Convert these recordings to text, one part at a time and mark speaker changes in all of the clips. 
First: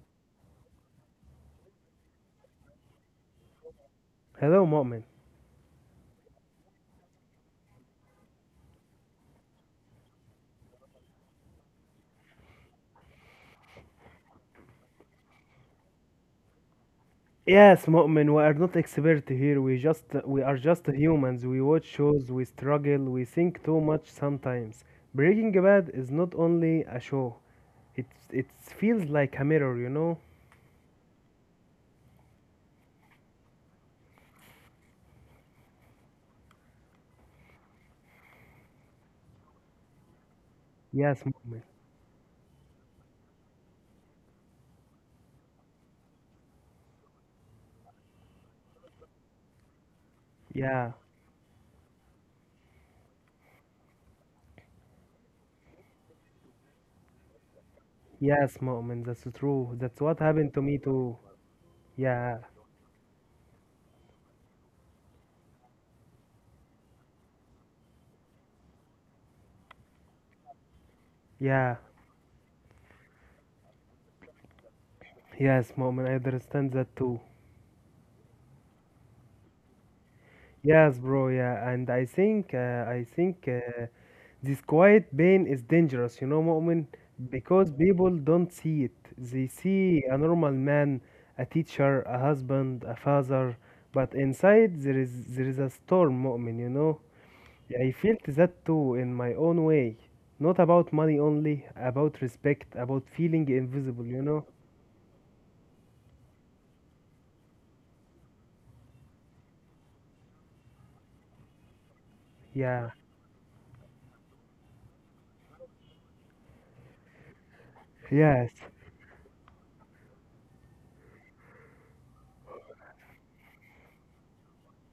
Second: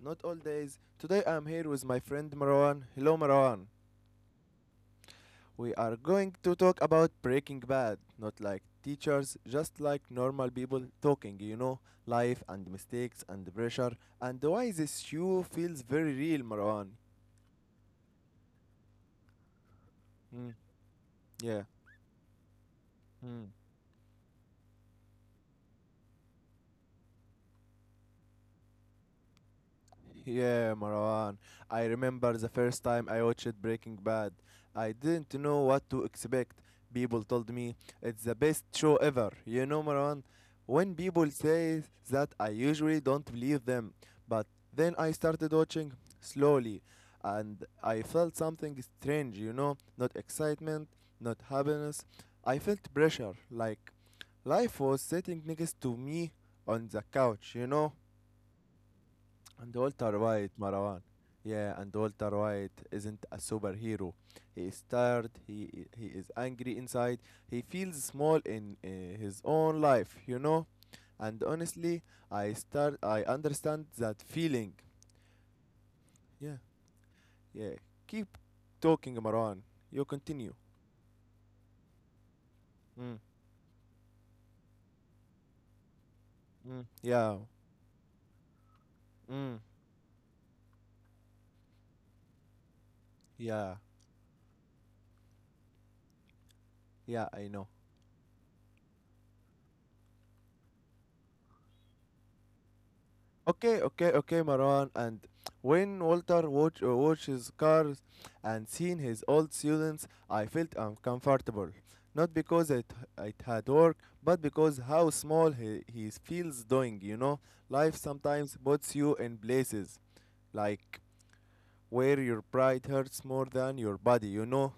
Speaker 1: not all days. Today I am here with my friend Marwan. Hello Marwan.
Speaker 2: Hello, Mu'min.
Speaker 1: We are going to talk about Breaking Bad, not like teachers, just like normal people talking, life and mistakes and pressure and why this show feels very real, Marwan.
Speaker 2: Yes, Mu'min, we are not expert here. We just we are
Speaker 1: Mm,
Speaker 2: just humans. We
Speaker 1: yeah.
Speaker 2: watch shows, we struggle, we
Speaker 1: Mm.
Speaker 2: think too much sometimes. Breaking Bad is not only a show. It feels like a mirror, you know?
Speaker 1: Yeah, Marwan. I remember the first time I watched Breaking Bad. I didn't know what to expect. People told me it's the best show ever. You know, Marwan, when
Speaker 2: Yes,
Speaker 1: people
Speaker 2: Mu'min.
Speaker 1: say that, I usually don't believe them. But then I started watching slowly, and I felt something strange, not
Speaker 2: Yeah.
Speaker 1: excitement, not happiness. I felt pressure, like life was sitting next to me on the couch, you know?
Speaker 2: Yes, Mu'min, that's true.
Speaker 1: And
Speaker 2: That's what
Speaker 1: Walter
Speaker 2: happened to
Speaker 1: White,
Speaker 2: me
Speaker 1: Marwan.
Speaker 2: too.
Speaker 1: Yeah, and
Speaker 2: Yeah.
Speaker 1: Walter White isn't a superhero. He is tired, he is angry inside, he feels small in his own life, you know? And
Speaker 2: Yeah.
Speaker 1: honestly, I understand that feeling.
Speaker 2: Yes, Mu'min, I
Speaker 1: Yeah,
Speaker 2: understand that too.
Speaker 1: yeah. Keep talking, Marwan. You continue.
Speaker 2: Yes, bro. Yeah, and I think uh, I
Speaker 1: Mm,
Speaker 2: think uh, this quiet pain is dangerous, you know, Mu'min,
Speaker 1: mm, yeah.
Speaker 2: because people don't see it. They
Speaker 1: Mm,
Speaker 2: see a normal man, a teacher, a husband, a father,
Speaker 1: yeah.
Speaker 2: but inside there is a storm, Mu'min, you know.
Speaker 1: Yeah, I know.
Speaker 2: I felt that too in my own way. Not about money only, about respect, about feeling
Speaker 1: Okay,
Speaker 2: invisible, you
Speaker 1: okay,
Speaker 2: know.
Speaker 1: okay, Maran. And when Walter watches cars and seen his old students, I felt uncomfortable. Not because
Speaker 2: Yeah.
Speaker 1: it had work, but because how small he feels doing, you know? Life
Speaker 2: Yes.
Speaker 1: sometimes puts you in places like where your pride hurts more than your body, you know?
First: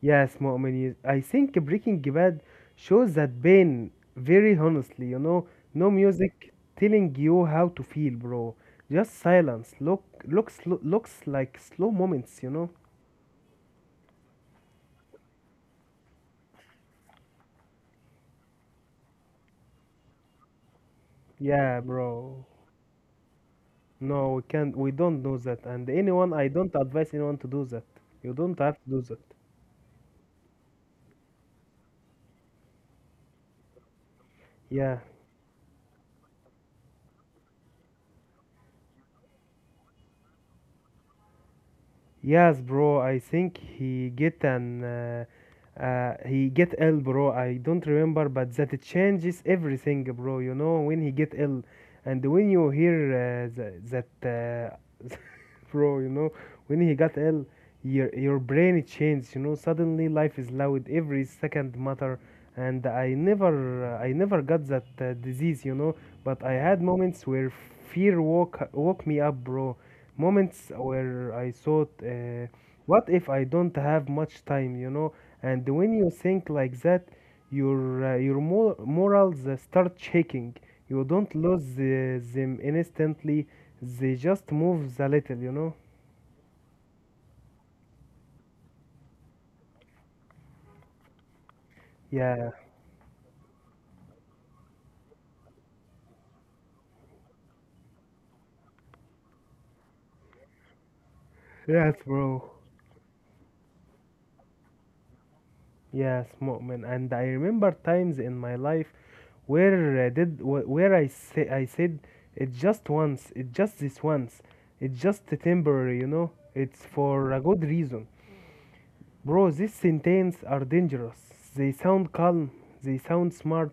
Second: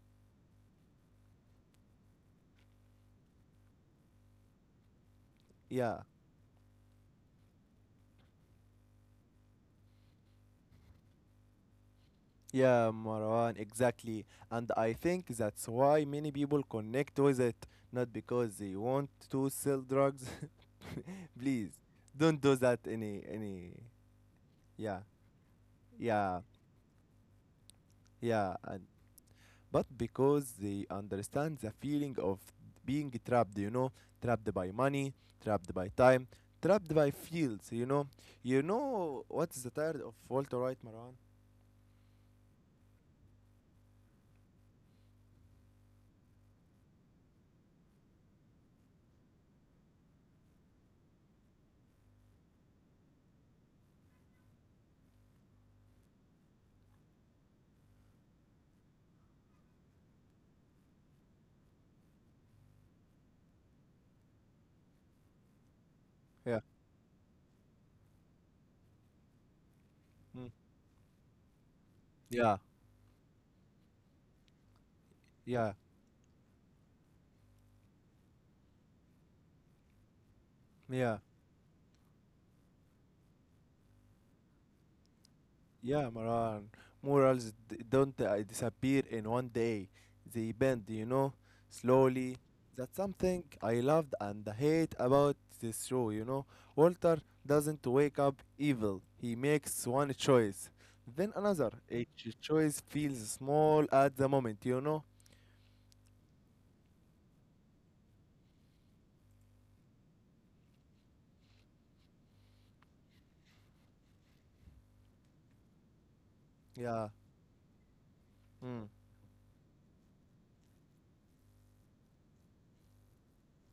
Speaker 2: Yes, Mu'min, I think Breaking Bad shows that pain very honestly, you know. No
Speaker 1: Yeah.
Speaker 2: music telling you how to feel, bro. Just silence. Looks like slow moments, you know.
Speaker 1: Yeah, Marwan, exactly. And I think that's why many people connect with it, not because they want to sell drugs. Please,
Speaker 2: Yeah,
Speaker 1: don't
Speaker 2: bro.
Speaker 1: do that any
Speaker 2: No, we can't. We
Speaker 1: yeah,
Speaker 2: don't do that. And anyone,
Speaker 1: yeah,
Speaker 2: I don't advise anyone to do that. You
Speaker 1: yeah,
Speaker 2: don't have
Speaker 1: and
Speaker 2: to do that.
Speaker 1: but because they understand the feeling of being trapped, trapped by
Speaker 2: Yeah.
Speaker 1: money, trapped by time, trapped by fields. You know what's the tired of Walter White, Marwan?
Speaker 2: Yes, bro. I think he get an he get ill, bro. I don't remember, but that it changes everything, bro. You know when he get ill, and when you hear that, uh, bro, you know when he got ill, your brain it changed. You know suddenly life is loud, every second matter, and I never got that disease, you know. But I
Speaker 1: Yeah.
Speaker 2: had moments where fear woke me up, bro,
Speaker 1: Mm.
Speaker 2: moments where I thought,
Speaker 1: Yeah,
Speaker 2: what if I don't have much time, you know? And
Speaker 1: yeah,
Speaker 2: when you think like that, your morals start shaking. You
Speaker 1: yeah.
Speaker 2: don't lose them instantly; they just move a little, you know?
Speaker 1: Yeah, Maran. Morals don't disappear in one day. They bend, slowly.
Speaker 2: Yeah,
Speaker 1: That's something I loved and hate about this show. Walter doesn't wake up evil. He makes one choice, then another.
Speaker 2: yes,
Speaker 1: Each
Speaker 2: bro.
Speaker 1: choice feels small at the moment.
Speaker 2: Yes, Mu'min. And I remember times in my life where I did wh- where I say I said it just once, it just this once, it's just temporary, you know. It's
Speaker 1: Yeah.
Speaker 2: for a good reason.
Speaker 1: Mm.
Speaker 2: Bro, these sentences are dangerous. They sound calm, they sound smart,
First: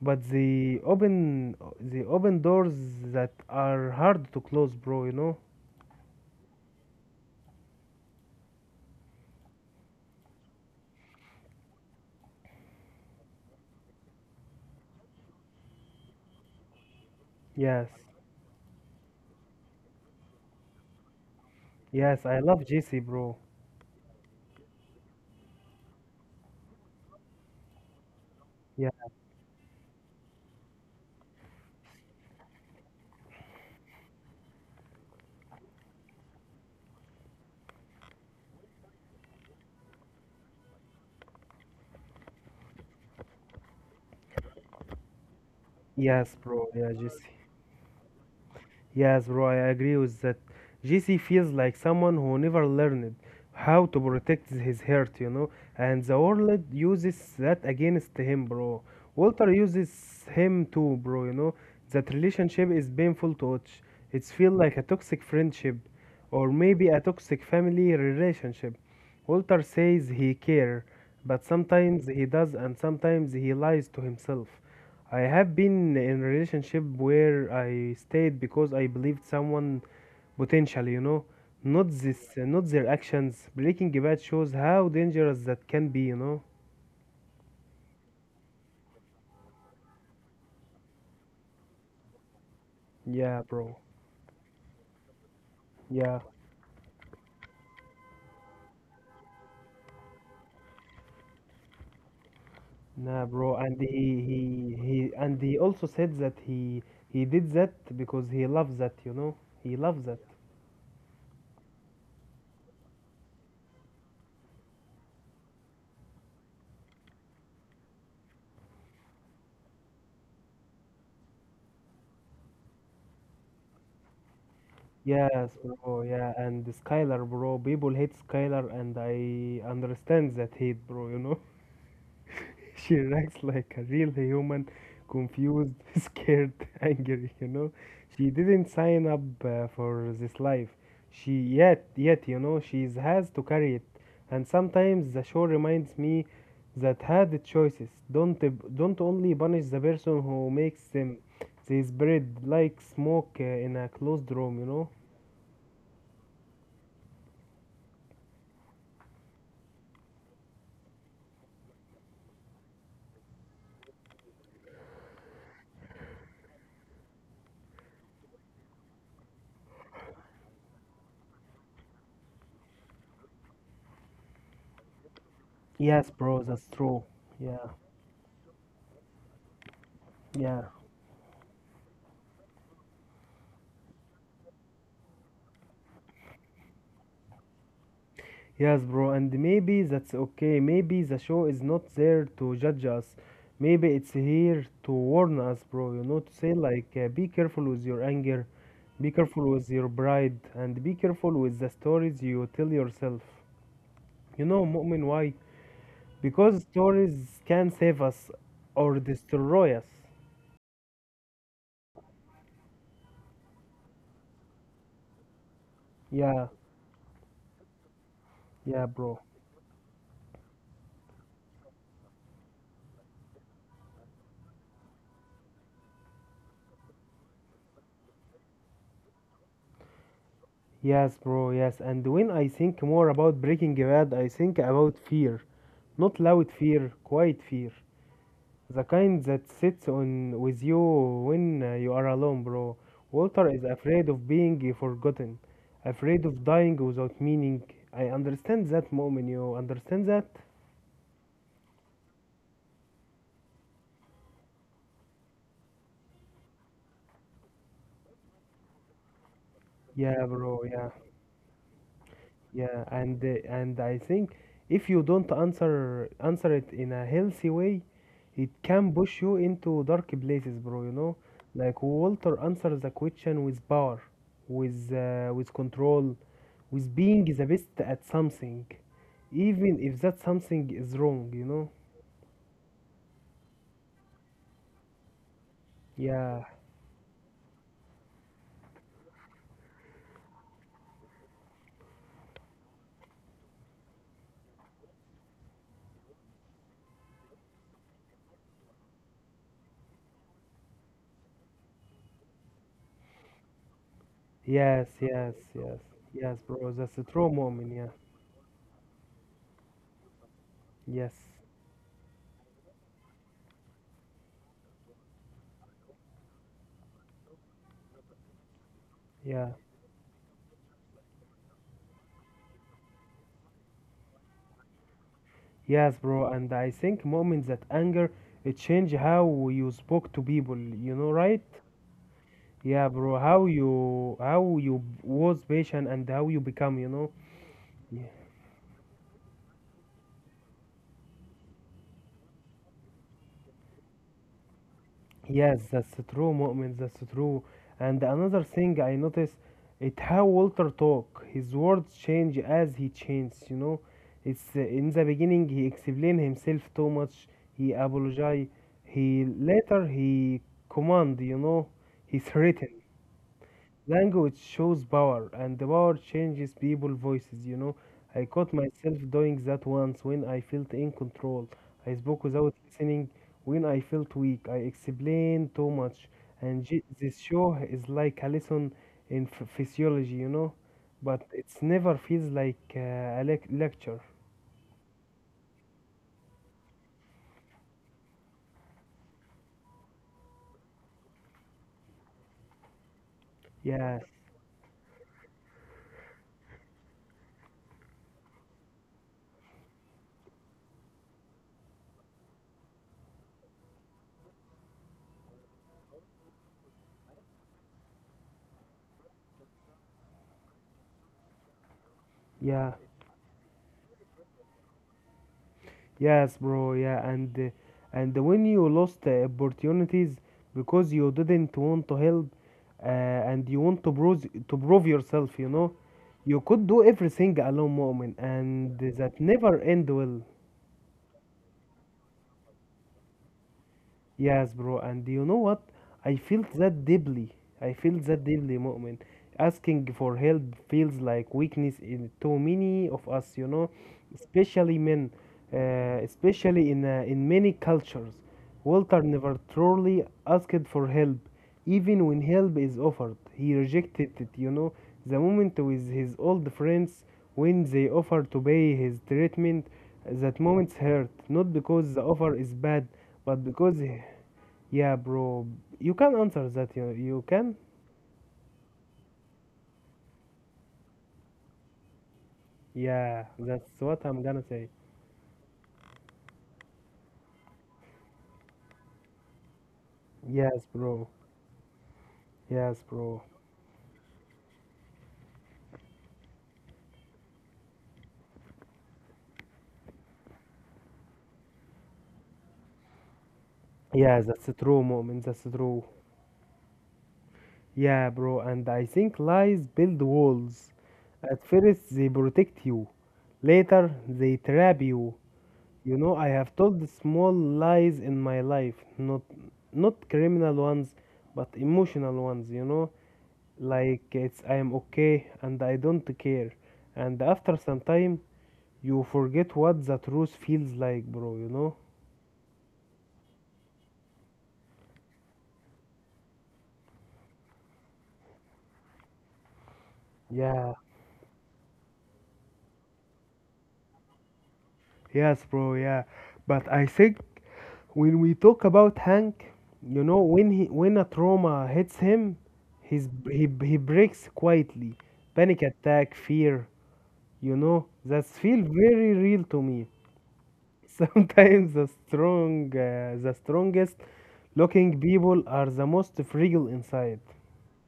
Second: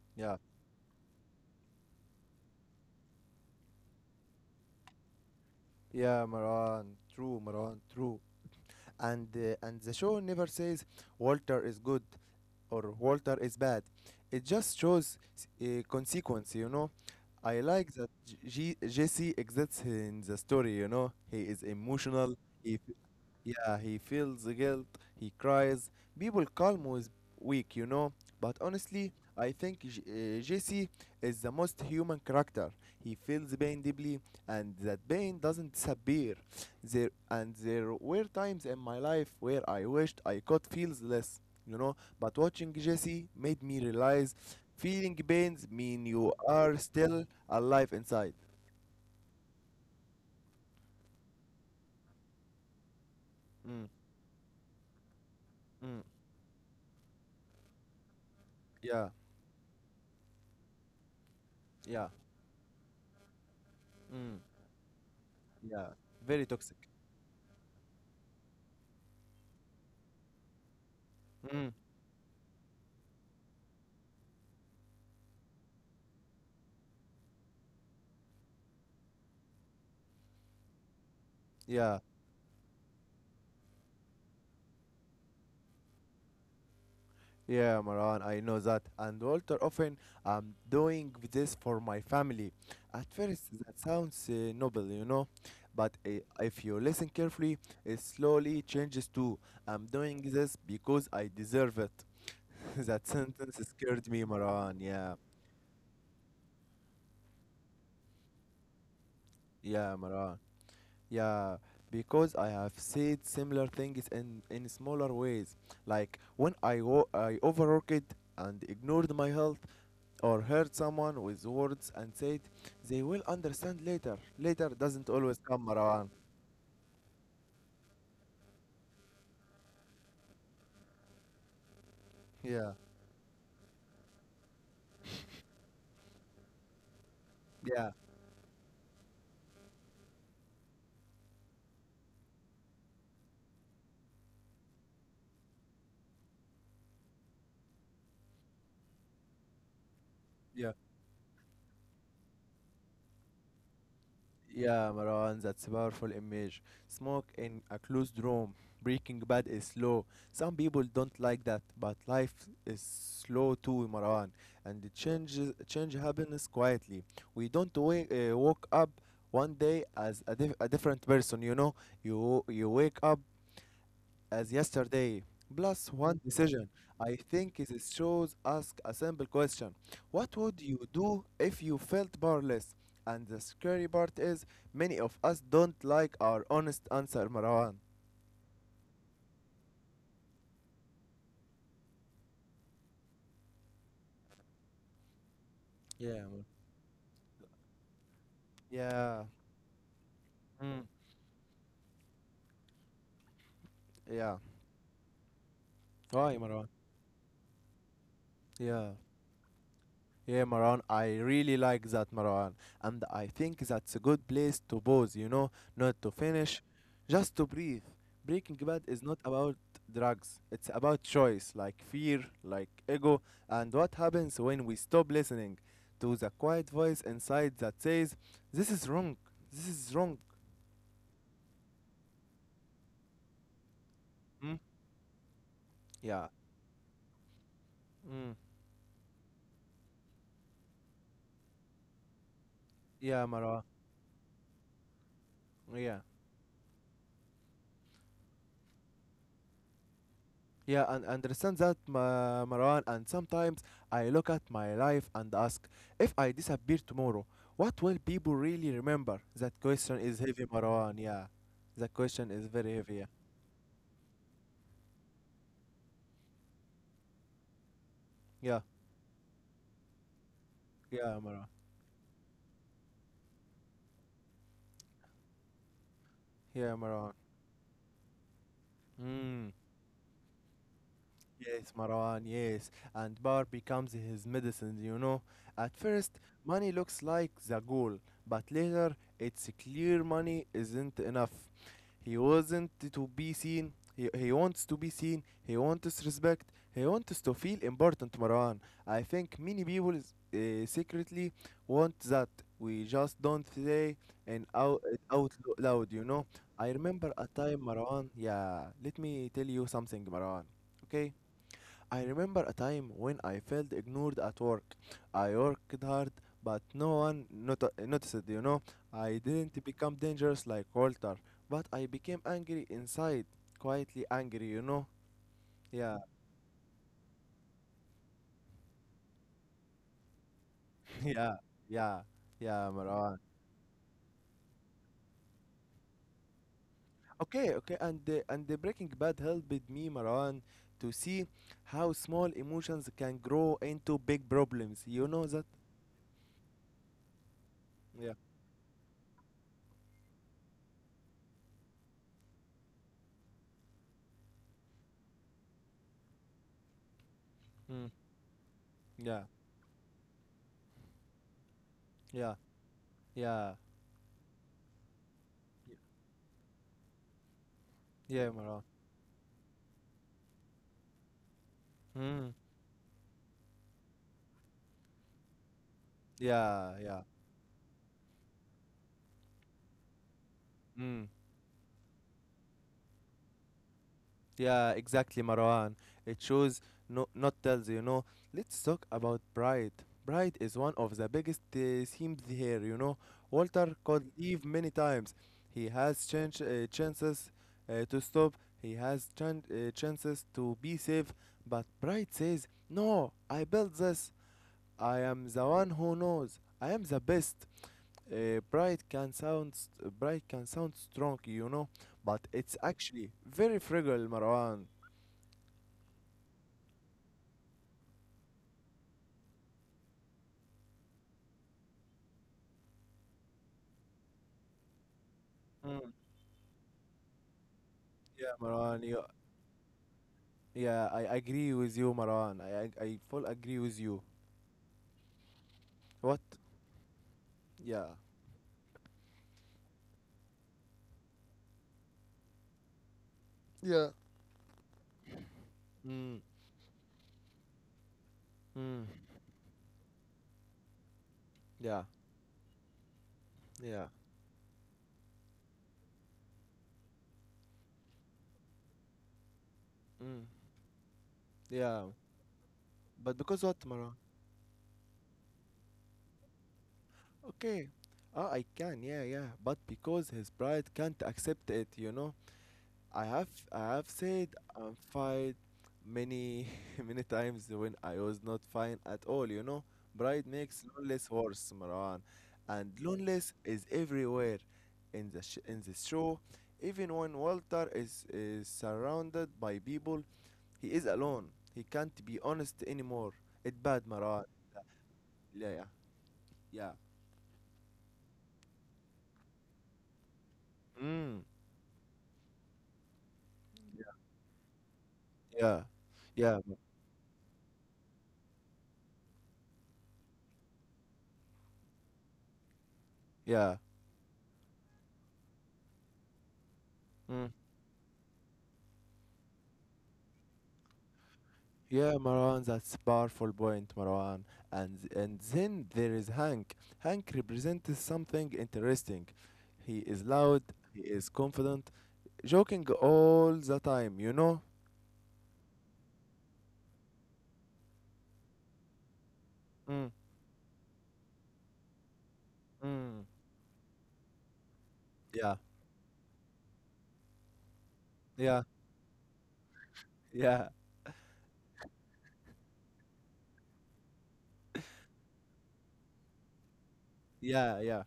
Speaker 2: but
Speaker 1: Yeah.
Speaker 2: they open doors that are hard to close, bro, you know?
Speaker 1: Yeah, Maran. True, Maran. True. And the show never says Walter is good or Walter is bad. It just shows a consequence. I
Speaker 2: Yes.
Speaker 1: like that Jesse exists in the story, you know. He is
Speaker 2: Yes,
Speaker 1: emotional.
Speaker 2: I love
Speaker 1: He, f-
Speaker 2: JC, bro.
Speaker 1: yeah, he feels the guilt. He cries. People call him was weak, you know. But
Speaker 2: Yeah.
Speaker 1: honestly, I think Jesse is the most human character. He feels pain deeply, and that pain doesn't disappear. There were times in my life where I wished I could feel less but watching Jesse made me realize feeling pains mean
Speaker 2: Yes,
Speaker 1: you
Speaker 2: bro.
Speaker 1: are
Speaker 2: Yeah, JC.
Speaker 1: still alive inside.
Speaker 2: Yes, bro, I agree with that. JC feels like someone who never learned how
Speaker 1: Mm,
Speaker 2: to protect his heart, you know, and
Speaker 1: mm,
Speaker 2: the world uses that against him, bro.
Speaker 1: yeah,
Speaker 2: Walter uses him too, bro, you know.
Speaker 1: yeah.
Speaker 2: That relationship is painful to watch. It
Speaker 1: Mm,
Speaker 2: feels like a toxic friendship
Speaker 1: yeah, very
Speaker 2: or
Speaker 1: toxic.
Speaker 2: maybe a toxic family relationship. Walter says he cares, but
Speaker 1: Mm,
Speaker 2: sometimes he does and sometimes he lies to himself. I have been in relationship where I stayed because I believed someone potential, you know, not
Speaker 1: yeah,
Speaker 2: this, not their actions. Breaking Bad shows how dangerous that can be, you know.
Speaker 1: yeah, Maran, I know that. And Walter often, I'm doing this for my family. At
Speaker 2: Yeah,
Speaker 1: first
Speaker 2: bro.
Speaker 1: that sounds noble, but
Speaker 2: Yeah,
Speaker 1: if you listen carefully it slowly changes to, I'm doing this because I deserve it. That
Speaker 2: nah, bro.
Speaker 1: sentence scared me,
Speaker 2: He,
Speaker 1: Maran.
Speaker 2: he,
Speaker 1: Yeah,
Speaker 2: and he also said that he did that because he loves that, you know. He
Speaker 1: yeah,
Speaker 2: loves that.
Speaker 1: Maran. Yeah, because I have said similar things in smaller ways, like when I I overworked and ignored my health, or hurt someone with words and said they will understand later. Later doesn't always
Speaker 2: Yes,
Speaker 1: come,
Speaker 2: bro.
Speaker 1: Maran.
Speaker 2: Yeah, and Skylar, bro. People hate Skylar, and I understand that hate, bro. You know.
Speaker 1: Yeah,
Speaker 2: She reacts like a real human, confused, scared, angry, you know.
Speaker 1: yeah,
Speaker 2: She didn't sign up for this life. She yet, you know, she has to carry it. And sometimes the show reminds me that had choices. Don't only punish the person who
Speaker 1: yeah.
Speaker 2: makes them. They spread like smoke in a closed room, you know.
Speaker 1: Yeah, Maran, that's a powerful image. Smoke in a closed room. Breaking Bad is slow. Some people don't like that, but life is slow too, Maran. And change happens quietly. We don't wake up one day as a different person, you know. You wake up as yesterday. Plus
Speaker 2: Yes,
Speaker 1: one
Speaker 2: bro, that's
Speaker 1: decision.
Speaker 2: true.
Speaker 1: I
Speaker 2: Yeah,
Speaker 1: think it shows ask a simple question. What would
Speaker 2: yeah.
Speaker 1: you do if you felt powerless? And the scary part is many of us don't like our honest answer, Marwan.
Speaker 2: Yes, bro, and maybe that's okay. Maybe the show is not there to judge us. Maybe it's here to warn us, bro. You
Speaker 1: Yeah,
Speaker 2: know, to
Speaker 1: Marwan.
Speaker 2: say, like, be careful with your anger, be
Speaker 1: Yeah.
Speaker 2: careful with your pride, and
Speaker 1: Mm.
Speaker 2: be careful with the stories you tell yourself.
Speaker 1: Yeah.
Speaker 2: You know, Mu'min, why?
Speaker 1: Why,
Speaker 2: Because
Speaker 1: Marwan?
Speaker 2: stories can save us
Speaker 1: Yeah.
Speaker 2: or destroy us.
Speaker 1: Yeah, Marwan. I really like that, Marwan. And I think that's a good place to pause, not to
Speaker 2: Yeah,
Speaker 1: finish, just to breathe. Breaking Bad
Speaker 2: yeah,
Speaker 1: is
Speaker 2: bro.
Speaker 1: not about drugs, it's about choice, like fear, like ego, and what happens when we stop listening to the quiet voice inside that says, this is wrong, this is wrong.
Speaker 2: Yes, bro, yes. And when I think more about Breaking Bad, I
Speaker 1: Mm?
Speaker 2: think about fear. Not
Speaker 1: Yeah,
Speaker 2: loud fear, quiet fear.
Speaker 1: mm.
Speaker 2: The kind that sits on with you when you are alone, bro.
Speaker 1: Yeah,
Speaker 2: Walter
Speaker 1: Marwan.
Speaker 2: is afraid of being forgotten,
Speaker 1: Yeah.
Speaker 2: afraid of dying without meaning. I understand that moment, you understand that?
Speaker 1: Yeah, and understand that, Marwan. And sometimes I look at my life and ask, if I disappear tomorrow, what will people really remember? That question is
Speaker 2: Yeah,
Speaker 1: heavy,
Speaker 2: bro, yeah.
Speaker 1: Marwan. Yeah, that question is very
Speaker 2: Yeah,
Speaker 1: heavy.
Speaker 2: and I think if you don't answer it in a healthy way, it
Speaker 1: Yeah, yeah,
Speaker 2: can push you into dark places, bro. You know,
Speaker 1: yeah, Marwan.
Speaker 2: like Walter answers the question with power, with control,
Speaker 1: Yeah,
Speaker 2: with
Speaker 1: Marwan.
Speaker 2: being the best at something,
Speaker 1: Mm.
Speaker 2: even if that something is wrong. You know?
Speaker 1: Yes, Marwan, yes. And bar becomes his medicine, you know. At first,
Speaker 2: Yeah.
Speaker 1: money looks like the goal, but later it's clear money isn't enough. He wasn't to be seen. He wants to be seen. He wants respect. He wants to feel important, Marwan. I think many people secretly want that. We just don't say
Speaker 2: Yes.
Speaker 1: it
Speaker 2: Yes.
Speaker 1: out lo-
Speaker 2: Yes.
Speaker 1: loud, you know.
Speaker 2: Yes, bro.
Speaker 1: I
Speaker 2: That's a
Speaker 1: remember
Speaker 2: true
Speaker 1: a time,
Speaker 2: moment. Yeah.
Speaker 1: Marwan. Yeah, let me tell you something, Marwan.
Speaker 2: Yes.
Speaker 1: Okay? I remember a time when I felt ignored at work. I worked hard, but no one noticed, you know. I
Speaker 2: Yeah.
Speaker 1: didn't become dangerous like Walter, but I became angry inside, quietly angry, you know.
Speaker 2: Yes,
Speaker 1: Yeah,
Speaker 2: bro, and I think moments that anger it change how you spoke to people, you know,
Speaker 1: yeah,
Speaker 2: right?
Speaker 1: yeah, yeah,
Speaker 2: Yeah,
Speaker 1: Marwan.
Speaker 2: bro, how you was patient and how you become, you know.
Speaker 1: Okay, okay, and
Speaker 2: Ye-
Speaker 1: the Breaking Bad helped me, Marwan, to see how small emotions can grow into big problems. You know that?
Speaker 2: Yes, that's true, moments, that's true. And
Speaker 1: Yeah.
Speaker 2: another thing I noticed it how Walter talk. His words change as he changes, you know. It's in the beginning he explained himself too much. He
Speaker 1: Mm.
Speaker 2: apologized. He
Speaker 1: Yeah,
Speaker 2: later he command, you know. He
Speaker 1: yeah,
Speaker 2: threatened.
Speaker 1: yeah,
Speaker 2: Language shows power, and the power changes people's voices, you know. I
Speaker 1: yeah,
Speaker 2: caught
Speaker 1: Marwan.
Speaker 2: myself doing that once when I felt in control. I spoke
Speaker 1: Hmm.
Speaker 2: without listening when I felt weak. I explained too much.
Speaker 1: Yeah, yeah.
Speaker 2: This show is like a lesson in ph physiology, you know,
Speaker 1: Mm.
Speaker 2: but it's never feels like a lecture.
Speaker 1: Yeah, exactly, Marwan. It shows, no, not tells, you know. Let's talk about pride. Pride is one of the biggest themes here, you know. Walter
Speaker 2: Yes,
Speaker 1: called Eve many times. He has chances to stop. He has chances to be safe, but pride says, "No, I built this. I am the one who knows. I am the best." Bright can sound strong, you know, but it's
Speaker 2: yeah.
Speaker 1: actually very fragile, Marwan.
Speaker 2: Yes, bro. Yeah, and when you lost opportunities because you didn't want to help, and you want to prove yourself, you know,
Speaker 1: Mm.
Speaker 2: you could do everything alone, moment,
Speaker 1: Yeah,
Speaker 2: and
Speaker 1: Marwan. You,
Speaker 2: that never end well.
Speaker 1: yeah, I agree with you, Marwan. I full agree with you.
Speaker 2: Yes, bro. And you know what? I
Speaker 1: What?
Speaker 2: felt that deeply. I
Speaker 1: Yeah.
Speaker 2: felt that deeply, Mu'min. Asking for help feels like weakness in too many of us, you know,
Speaker 1: Yeah.
Speaker 2: especially men,
Speaker 1: Mm.
Speaker 2: especially in many cultures.
Speaker 1: Mm.
Speaker 2: Walter never truly asked for help,
Speaker 1: Yeah.
Speaker 2: even when help is offered. He
Speaker 1: Yeah.
Speaker 2: rejected it, you know. The moment with his old friends when they offered to pay his treatment,
Speaker 1: Mm.
Speaker 2: that moment hurt, not
Speaker 1: Yeah.
Speaker 2: because the offer is bad,
Speaker 1: But
Speaker 2: but
Speaker 1: because what,
Speaker 2: because
Speaker 1: Marwan?
Speaker 2: yeah, bro. You can answer that. You can?
Speaker 1: Okay. Ah, I can. Yeah, yeah. But because his pride can't accept it, you know. I
Speaker 2: Yeah,
Speaker 1: have I
Speaker 2: that's
Speaker 1: have
Speaker 2: what I'm
Speaker 1: said
Speaker 2: gonna say.
Speaker 1: I'm fine many many times when I was not fine at all, you know. Pride makes
Speaker 2: Yes, bro.
Speaker 1: loneliness worse, Marwan. And
Speaker 2: Yes, bro.
Speaker 1: loneliness is everywhere in the show. Even when Walter is surrounded by people, he is alone. He can't be honest anymore. It's bad,
Speaker 2: Yeah,
Speaker 1: Marwan.
Speaker 2: that's true, moment. That's
Speaker 1: Yeah, yeah.
Speaker 2: true.
Speaker 1: Yeah.
Speaker 2: Yeah, bro. And I think lies build walls.
Speaker 1: Mm,
Speaker 2: At first, they protect you. Later, they trap you.
Speaker 1: yeah.
Speaker 2: You know, I
Speaker 1: Yeah.
Speaker 2: have told small lies in my life, not not criminal ones, but emotional ones. You know, like it's I am okay and I don't care. And
Speaker 1: Yeah.
Speaker 2: after some time, you forget what the truth feels like, bro, you know?
Speaker 1: Yeah, Marwan, that's powerful point, Marwan. And then there is Hank. Hank represents something interesting. He is loud,
Speaker 2: Yeah,
Speaker 1: he is confident, joking all the time, you know?
Speaker 2: yes, bro, yeah. But I think when we talk about Hank,
Speaker 1: Mm,
Speaker 2: you know, when a trauma hits him,
Speaker 1: mm.
Speaker 2: he he breaks quietly.
Speaker 1: Yeah,
Speaker 2: Panic attack, fear, you know, that's
Speaker 1: yeah,
Speaker 2: feel very real to me.
Speaker 1: yeah,
Speaker 2: Sometimes the strongest looking people are the most fragile inside,
Speaker 1: yeah, yeah.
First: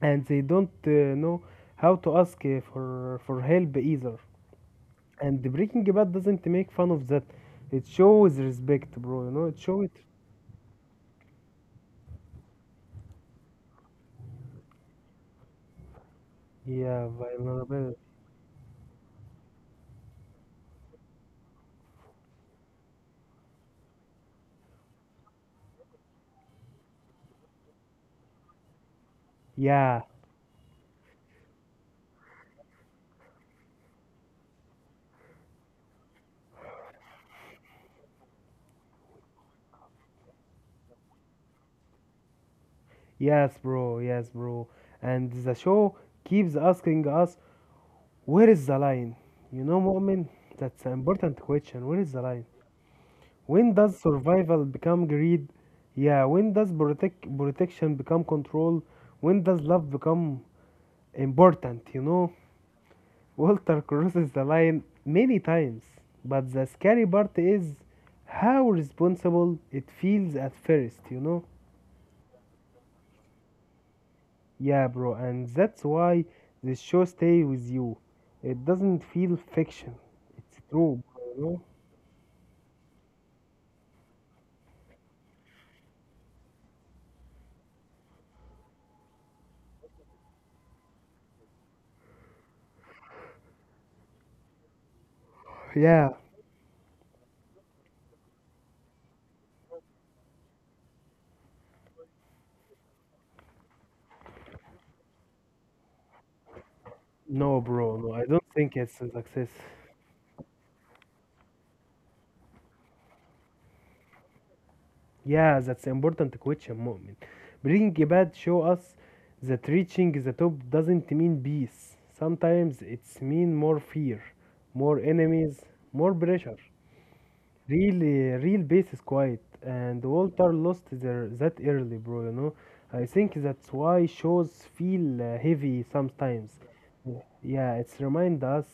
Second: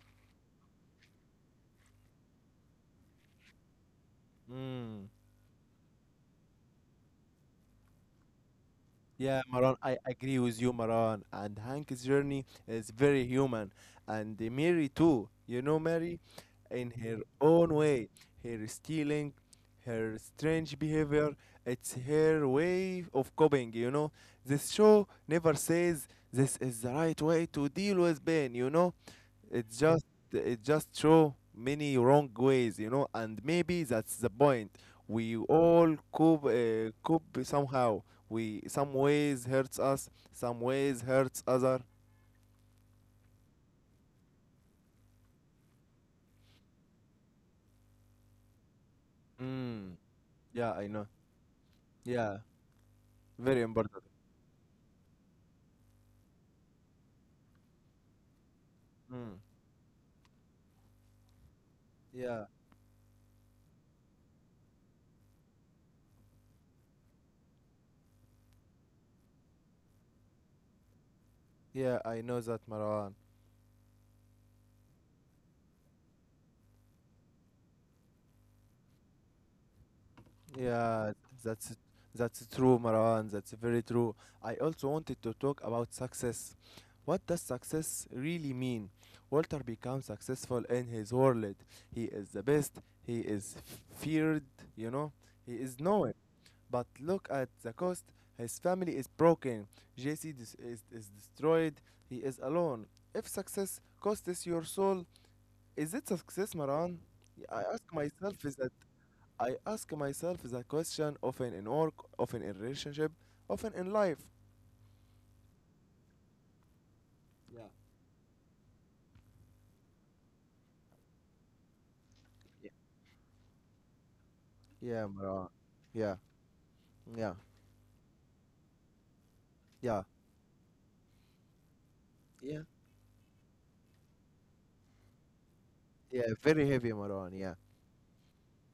Speaker 2: and they don't know how to ask for help either.
Speaker 1: Mm.
Speaker 2: And the Breaking Bad doesn't make fun of that. It shows respect, bro. You
Speaker 1: Yeah,
Speaker 2: know, it
Speaker 1: Maran,
Speaker 2: shows
Speaker 1: I agree with you, Maran. And Hank's journey is very human. And Mary, too. You know, Mary, in
Speaker 2: yeah
Speaker 1: her own
Speaker 2: vulnerability.
Speaker 1: way, her stealing, her strange behavior, it's her way of coping, you know. This show never says this is the right way to deal with pain, you know. It
Speaker 2: Yeah,
Speaker 1: just it just show many wrong ways, and maybe that's the point. We all cope somehow, we some ways hurts us, some ways hurts other.
Speaker 2: yes, bro. Yes, bro. And the show keeps asking us, where is the line? You know,
Speaker 1: Mm.
Speaker 2: Mu'min,
Speaker 1: Yeah,
Speaker 2: that's
Speaker 1: I
Speaker 2: an
Speaker 1: know.
Speaker 2: important question. Where is the
Speaker 1: Yeah,
Speaker 2: line?
Speaker 1: very
Speaker 2: When does
Speaker 1: important.
Speaker 2: survival become greed? Yeah. When does protection become control?
Speaker 1: Mm.
Speaker 2: When does love become important? You know.
Speaker 1: Yeah,
Speaker 2: Walter crosses the line many times, but the scary part is how responsible it feels at first, you know?
Speaker 1: yeah, I know that, Marwan.
Speaker 2: Yeah, bro, and that's why this show stay with you. It doesn't feel fiction. It's true,
Speaker 1: Yeah,
Speaker 2: bro, you know?
Speaker 1: that's that's true, Marwan, that's very true. I also wanted to talk about success. What does success really mean? Walter becomes successful in his world. He is the best. He is feared, you know he is
Speaker 2: Yeah.
Speaker 1: known. But look at the cost. His family is broken. JC is destroyed. He is alone. If success costs your soul, is it success, Maran?
Speaker 2: No,
Speaker 1: I ask
Speaker 2: bro, no, I don't
Speaker 1: myself is that
Speaker 2: think it's a success.
Speaker 1: I ask myself the question often in work, often in relationship, often in life.
Speaker 2: Yeah, that's important question, Mu'min.
Speaker 1: Yeah.
Speaker 2: Breaking bad show us that reaching the top doesn't mean peace.
Speaker 1: Yeah.
Speaker 2: Sometimes it's mean more fear, more
Speaker 1: Yeah, Maran.
Speaker 2: enemies, more
Speaker 1: Yeah,
Speaker 2: pressure.
Speaker 1: yeah,
Speaker 2: Real base is quiet,
Speaker 1: yeah,
Speaker 2: and Walter lost their that early, bro. You know,
Speaker 1: yeah.
Speaker 2: I think that's why shows feel heavy
Speaker 1: Yeah,
Speaker 2: sometimes.
Speaker 1: very heavy, Maran. Yeah.
Speaker 2: Yeah, it's remind us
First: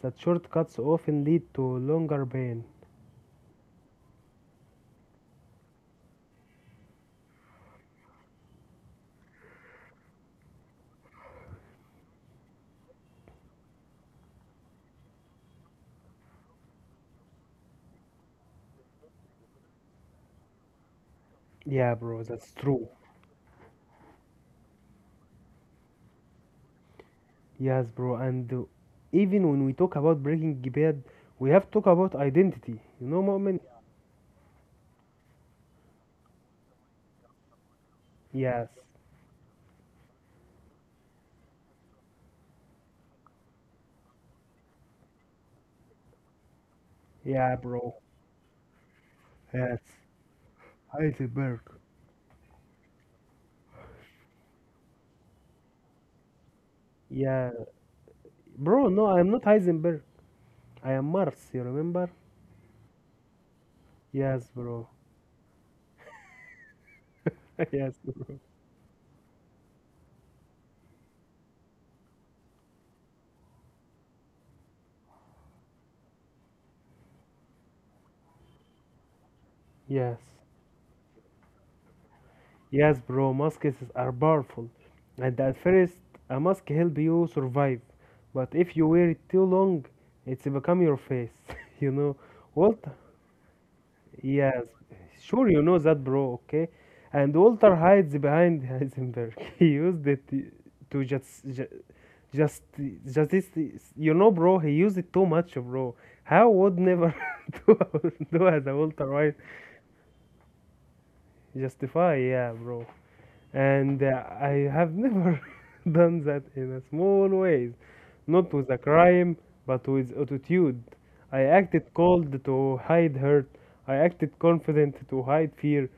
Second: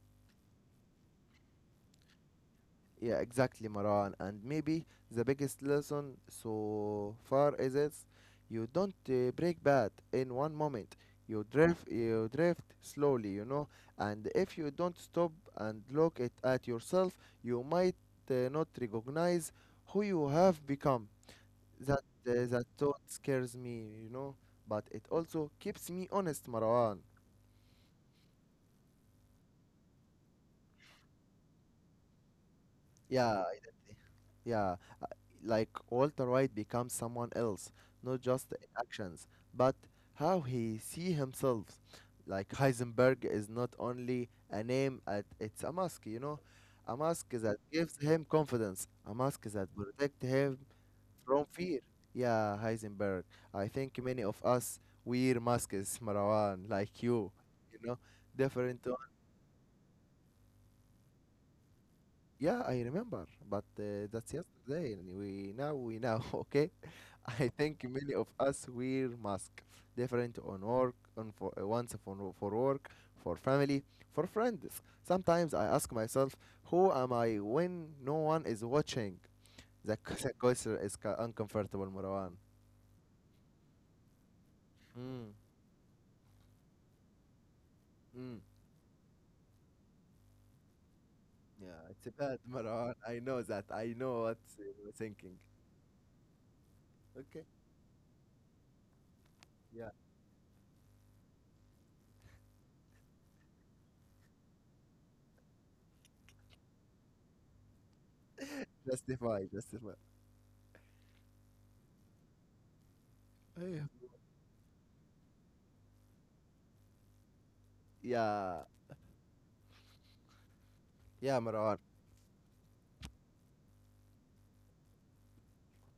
Speaker 2: that shortcuts often lead to longer pain.
Speaker 1: Yeah, exactly, Maran. And maybe the biggest lesson so far is it's you don't break bad in one moment. You drift slowly, you know. And if you don't stop and look it at yourself, you might not recognize who you have become.
Speaker 2: Yeah,
Speaker 1: That
Speaker 2: bro,
Speaker 1: uh,
Speaker 2: that's
Speaker 1: that
Speaker 2: true.
Speaker 1: thought scares me, you know. But it also keeps me honest, Marwan.
Speaker 2: Yes, bro, and even when we talk about Breaking Bad, we have to talk about identity. You know,
Speaker 1: Yeah,
Speaker 2: Mu'min?
Speaker 1: yeah. Like Walter White becomes someone else, not just in
Speaker 2: Yes.
Speaker 1: actions, but how he see himself. Like Heisenberg is not only a name, it's a mask, a mask
Speaker 2: Yeah,
Speaker 1: that
Speaker 2: bro.
Speaker 1: gives him confidence, a mask that
Speaker 2: Yes.
Speaker 1: protects him from
Speaker 2: Heisenberg.
Speaker 1: fear. Yeah, Heisenberg. I think many of us wear masks, Marwan, like you,
Speaker 2: Yeah.
Speaker 1: you know, different
Speaker 2: Bro,
Speaker 1: one.
Speaker 2: no, I'm not Heisenberg. I am Mars, you remember?
Speaker 1: Yeah, I remember, but that's
Speaker 2: Yes, bro.
Speaker 1: yesterday, and we know, okay? I think
Speaker 2: Yes,
Speaker 1: many of
Speaker 2: bro.
Speaker 1: us wear masks different on work, on for, once for work, for family, for friends. Sometimes I ask myself, who am I when no one is watching? The q-
Speaker 2: Yes.
Speaker 1: the question is uncomfortable, Marwan.
Speaker 2: Yes, bro, masks are powerful.
Speaker 1: Mm,
Speaker 2: And at first, a mask help you survive.
Speaker 1: mm.
Speaker 2: But if you wear it too long, it's become your face.
Speaker 1: Yeah,
Speaker 2: you
Speaker 1: it's
Speaker 2: know?
Speaker 1: bad,
Speaker 2: Walt
Speaker 1: Marwan. I know that. I know what
Speaker 2: Yes,
Speaker 1: you're thinking.
Speaker 2: sure, you know that, bro, okay? And
Speaker 1: Okay.
Speaker 2: Walter hides behind Heisenberg. He
Speaker 1: Yeah.
Speaker 2: used it to just, just, you know, bro, he used it too much, bro. How would never do, do as a Walter White
Speaker 1: Justify, justify.
Speaker 2: justify, yeah, bro.
Speaker 1: Yeah.
Speaker 2: And I have never done that in a small ways, not
Speaker 1: Yeah,
Speaker 2: with a crime, but with attitude.
Speaker 1: yeah,
Speaker 2: I
Speaker 1: Marwan.
Speaker 2: acted cold to hide hurt. I acted confident to hide fear.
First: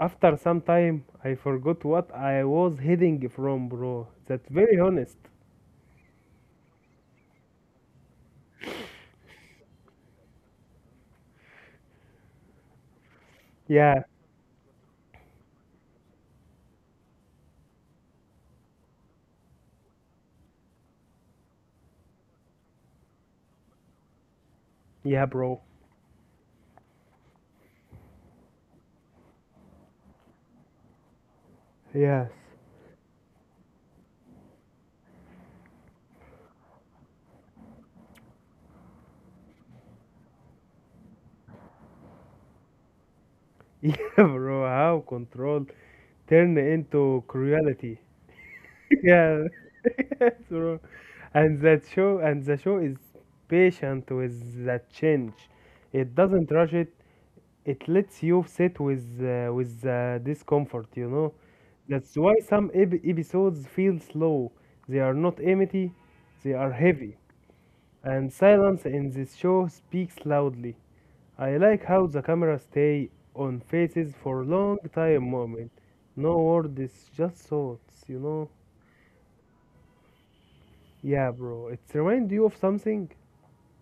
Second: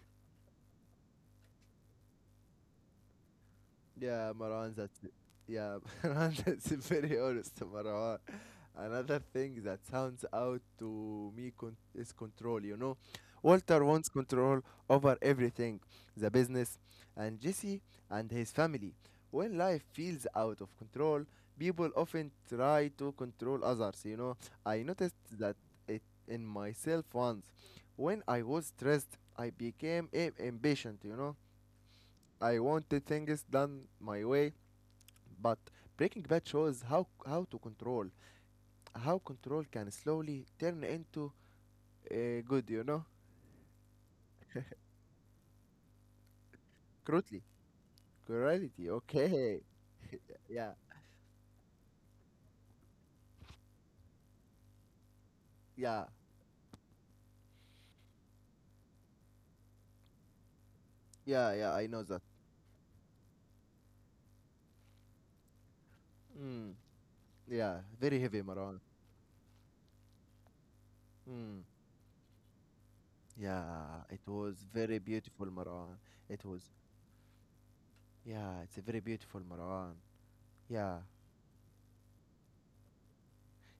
Speaker 2: After some time, I forgot what I was heading from, bro.
Speaker 1: Yeah,
Speaker 2: That's
Speaker 1: Marwan,
Speaker 2: very
Speaker 1: that's it.
Speaker 2: honest.
Speaker 1: Yeah, Marwan, that's very honest, Marwan. Another thing that sounds out to me is control, you know. Walter
Speaker 2: Yeah,
Speaker 1: wants control over everything, the business, and Jesse and his family. When life feels out of control, people often try to control others, you know. I noticed
Speaker 2: yeah,
Speaker 1: that
Speaker 2: bro.
Speaker 1: it in myself once. When I was stressed, I became impatient, you know.
Speaker 2: Yes.
Speaker 1: I wanted things done my way, but Breaking Bad shows how control can slowly turn into uh, good, you know,
Speaker 2: Yeah, bro, how control turn into
Speaker 1: cruelty,
Speaker 2: cruelty.
Speaker 1: cruelty.
Speaker 2: Yeah,
Speaker 1: Okay,
Speaker 2: yes,
Speaker 1: yeah,
Speaker 2: bro. And the show is patient with that change.
Speaker 1: yeah,
Speaker 2: It doesn't rush it. It lets you sit with discomfort, you know.
Speaker 1: yeah, yeah. I know
Speaker 2: That's
Speaker 1: that.
Speaker 2: why some episodes feel slow. They are not empty, they are
Speaker 1: Mm.
Speaker 2: heavy,
Speaker 1: Yeah, very
Speaker 2: and
Speaker 1: heavy, Maran.
Speaker 2: silence in this show speaks loudly. I
Speaker 1: Mm.
Speaker 2: like how the camera stay on
Speaker 1: Yeah,
Speaker 2: faces
Speaker 1: it
Speaker 2: for
Speaker 1: was
Speaker 2: long
Speaker 1: very
Speaker 2: time
Speaker 1: beautiful,
Speaker 2: moment.
Speaker 1: Maran.
Speaker 2: No
Speaker 1: It was.
Speaker 2: words, just thoughts, you know.
Speaker 1: Yeah, it's a very beautiful, Maran. Yeah,
Speaker 2: Yeah, bro, it remind you of something.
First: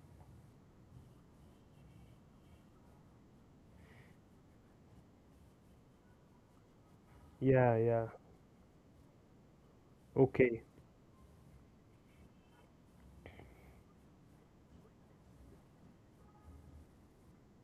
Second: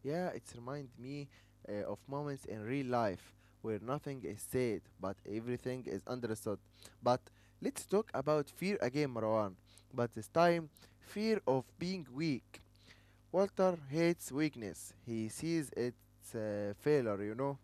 Speaker 1: yeah, it's remind me of moments in real life where nothing is said but everything is understood. But
Speaker 2: Yeah
Speaker 1: let's
Speaker 2: yeah
Speaker 1: talk about fear again, Marwan. But this
Speaker 2: okay
Speaker 1: time, fear of being weak. Walter hates weakness. He sees it's a failure, you know.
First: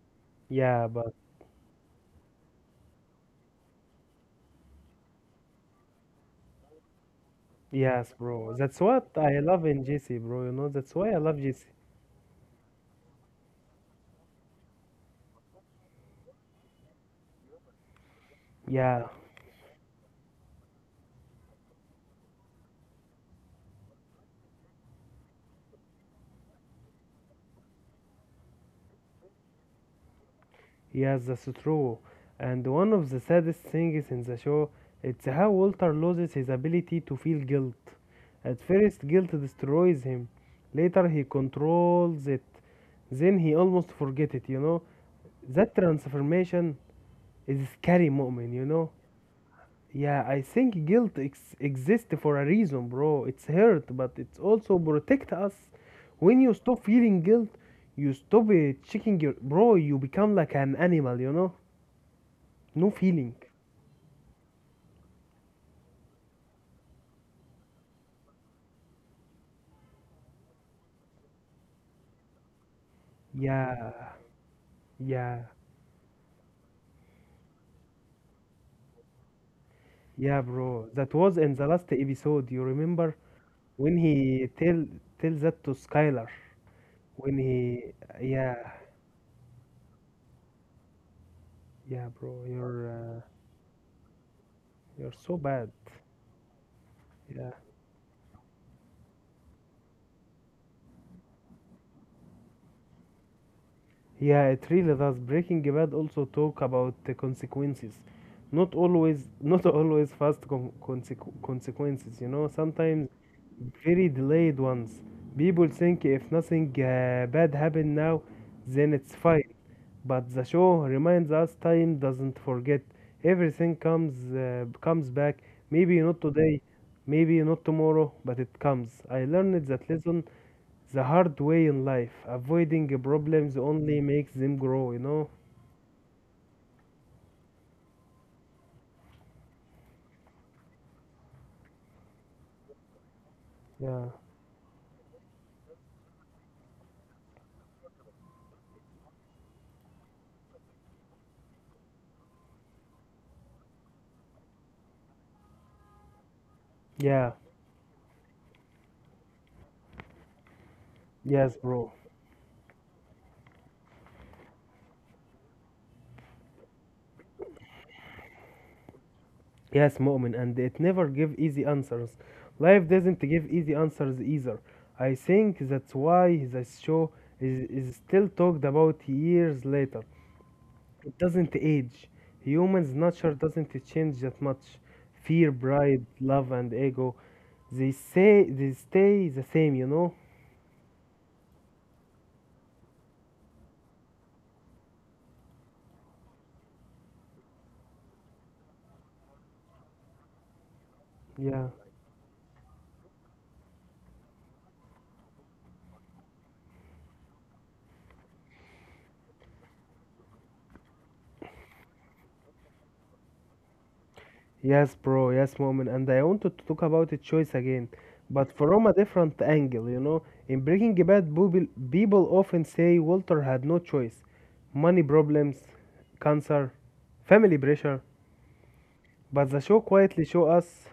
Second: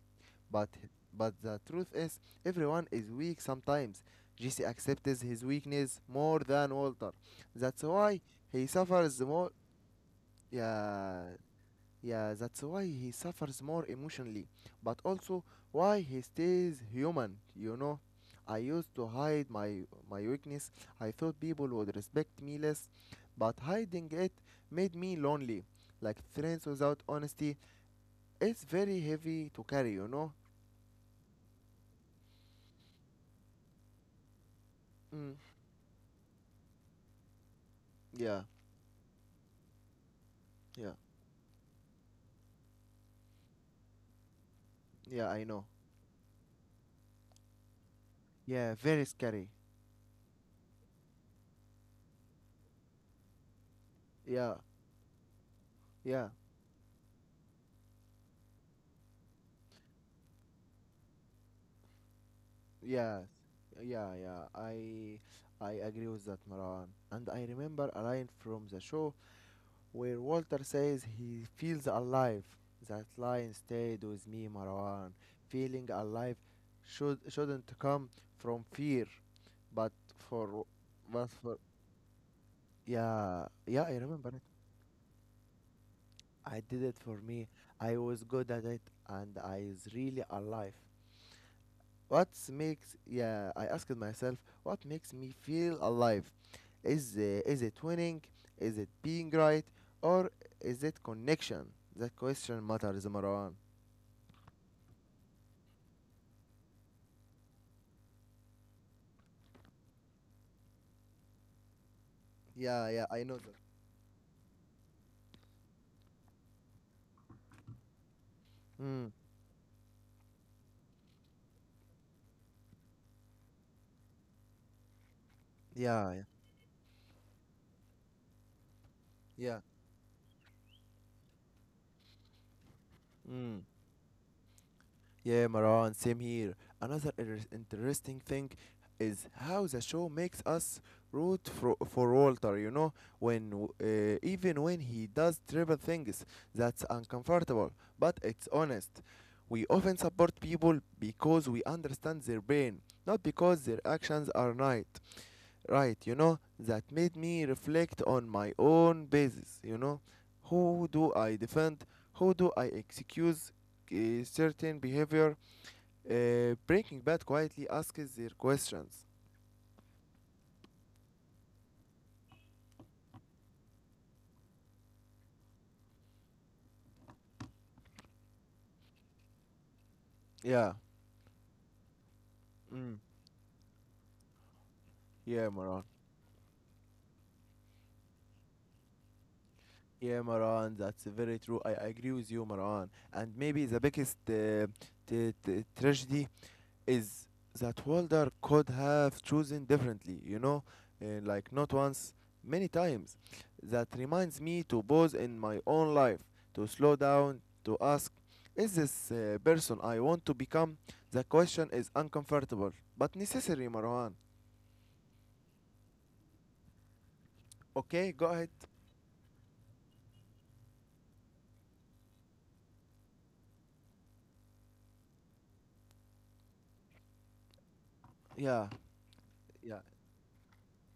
Speaker 1: But
Speaker 2: yeah but
Speaker 1: but the truth is, everyone is weak sometimes. Jesse accepts his weakness more than Walter. That's
Speaker 2: Yes,
Speaker 1: why
Speaker 2: bro,
Speaker 1: he
Speaker 2: that's what
Speaker 1: suffers
Speaker 2: I
Speaker 1: more.
Speaker 2: love in JC, bro, you know, that's why I
Speaker 1: Yeah,
Speaker 2: love JC.
Speaker 1: yeah, that's why he suffers more emotionally, but also why he stays human, you know. I used
Speaker 2: Yeah,
Speaker 1: to hide my weakness. I thought people would respect me less, but hiding it made me lonely. Like friends without honesty, it's very heavy to carry, you know.
Speaker 2: yes, that's true. And one of the saddest things in the show, it's
Speaker 1: Mm.
Speaker 2: how Walter loses his ability to feel guilt.
Speaker 1: Yeah,
Speaker 2: At first, guilt destroys him.
Speaker 1: yeah,
Speaker 2: Later, he controls it. Then he almost forget it. You know,
Speaker 1: yeah. I know.
Speaker 2: that transformation is scary, moment. You
Speaker 1: Yeah,
Speaker 2: know.
Speaker 1: very scary.
Speaker 2: Yeah, I think guilt exists for a reason, bro. It's hurt, but it's
Speaker 1: Yeah,
Speaker 2: also protect us.
Speaker 1: yeah,
Speaker 2: When you stop feeling guilt, you stop checking your bro. You become like an animal, you know. No
Speaker 1: yeah,
Speaker 2: feeling.
Speaker 1: yeah, yeah. I agree with that, Maran. And I remember a line from the show where Walter says he feels alive. That line
Speaker 2: Yeah,
Speaker 1: stayed with me, Marwan.
Speaker 2: yeah,
Speaker 1: Feeling alive shouldn't come from fear, but
Speaker 2: yeah,
Speaker 1: for
Speaker 2: bro. That
Speaker 1: but
Speaker 2: was in
Speaker 1: for
Speaker 2: the last episode. You remember
Speaker 1: yeah, yeah, I
Speaker 2: when
Speaker 1: remember it.
Speaker 2: he tell that to Skylar?
Speaker 1: I did it for
Speaker 2: When
Speaker 1: me.
Speaker 2: he,
Speaker 1: I was good
Speaker 2: yeah,
Speaker 1: at it, and I is really alive.
Speaker 2: yeah,
Speaker 1: What
Speaker 2: Bro, you're
Speaker 1: makes Yeah, I asked myself, what
Speaker 2: you're
Speaker 1: makes me
Speaker 2: so bad.
Speaker 1: feel alive?
Speaker 2: Yeah.
Speaker 1: Is it winning? Is it being right? Or is it connection? That question matters, Marwan.
Speaker 2: Yeah, it really does. Breaking Bad also talk about the consequences, not always, not always fast consequences. You know,
Speaker 1: Yeah, yeah,
Speaker 2: sometimes
Speaker 1: I know that.
Speaker 2: very delayed ones. People think if nothing bad happened now, then
Speaker 1: Mm,
Speaker 2: it's fine. But the show reminds us time doesn't forget. Everything comes back. Maybe
Speaker 1: yeah,
Speaker 2: not
Speaker 1: yeah,
Speaker 2: today, maybe not tomorrow, but it comes. I
Speaker 1: yeah.
Speaker 2: learned that lesson the hard way in life. Avoiding problems
Speaker 1: Mm.
Speaker 2: only makes them grow, you know?
Speaker 1: Yeah, Maran, same here. Another interesting thing is how the show makes us root for Walter, you know, when
Speaker 2: Yeah.
Speaker 1: even when he does terrible things, that's uncomfortable, but it's honest. We often support people because we understand their pain, not because their actions are right. Right, you know, that made
Speaker 2: Yeah.
Speaker 1: me reflect on my own basis, you know. Who do I
Speaker 2: Yes,
Speaker 1: defend?
Speaker 2: bro.
Speaker 1: Who do I excuse certain behavior? Breaking Bad quietly asks their questions.
Speaker 2: Yes, moment, and it never give easy answers. Life doesn't give easy answers either. I think that's why this show is still talked about years later.
Speaker 1: Yeah.
Speaker 2: It doesn't age. Humans'
Speaker 1: Mm.
Speaker 2: nature doesn't change that much.
Speaker 1: Yeah,
Speaker 2: Fear,
Speaker 1: Maran.
Speaker 2: pride, love, and ego, they say they stay the same, you know?
Speaker 1: Yeah, Maran. That's very true. I agree with you, Maran. And maybe the biggest tragedy is that Walder could have chosen differently, you know, like
Speaker 2: Yeah.
Speaker 1: not once, many times. That reminds me to pause in my own life, to slow down, to ask, is this person I want to become? The question is uncomfortable, but necessary, Marwan.
Speaker 2: Yes, bro. Yes, Mu'min. And I wanted to talk about the choice again,
Speaker 1: Okay, go ahead.
Speaker 2: but from a different angle, you know. In Breaking Bad, people often say Walter had no choice. Money problems, cancer, family pressure.
Speaker 1: Yeah,
Speaker 2: But the
Speaker 1: yeah,
Speaker 2: show quietly show us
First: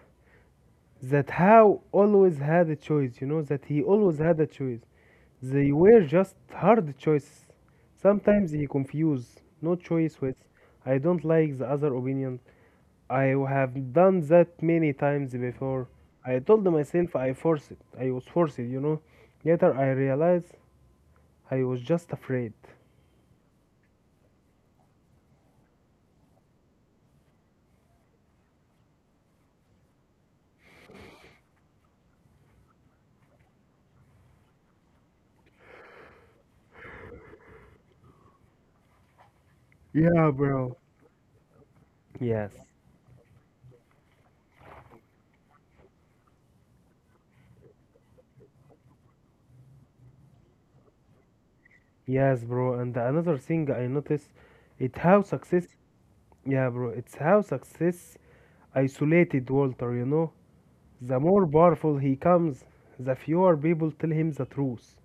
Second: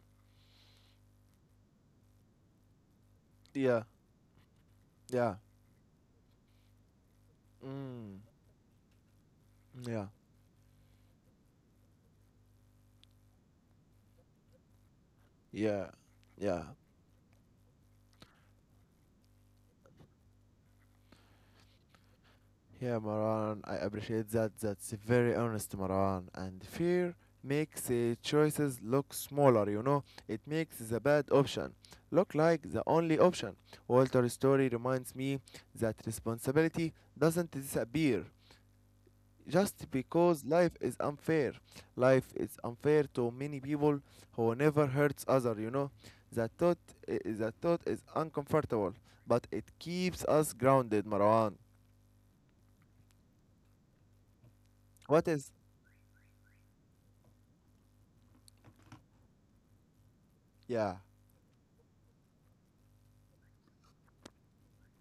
Speaker 2: that How always had a choice, you know, that he
Speaker 1: yeah,
Speaker 2: always had a choice.
Speaker 1: yeah.
Speaker 2: They were just hard choices.
Speaker 1: Mm,
Speaker 2: Sometimes he confused no
Speaker 1: yeah,
Speaker 2: choice with I don't like the other opinion. I have done that many times before.
Speaker 1: yeah,
Speaker 2: I told
Speaker 1: yeah.
Speaker 2: myself I forced it. I was forced, you know. Later I realized I was just afraid.
Speaker 1: Yeah, Maran, I appreciate that. That's very honest, Maran. And fear makes the choices look smaller, you know? It makes the bad option look like the only option. Walter's story reminds me that responsibility doesn't disappear, just
Speaker 2: Yeah,
Speaker 1: because life
Speaker 2: bro.
Speaker 1: is unfair. Life
Speaker 2: Yes.
Speaker 1: is unfair to many people who never hurts other, you know. That thought that thought is uncomfortable, but it keeps us grounded, Marwan.
Speaker 2: Yes, bro. And another thing I noticed, it how
Speaker 1: What is
Speaker 2: success, it's how success isolated Walter, you know.
Speaker 1: Yeah,
Speaker 2: The more powerful he comes, the fewer people tell him the truth.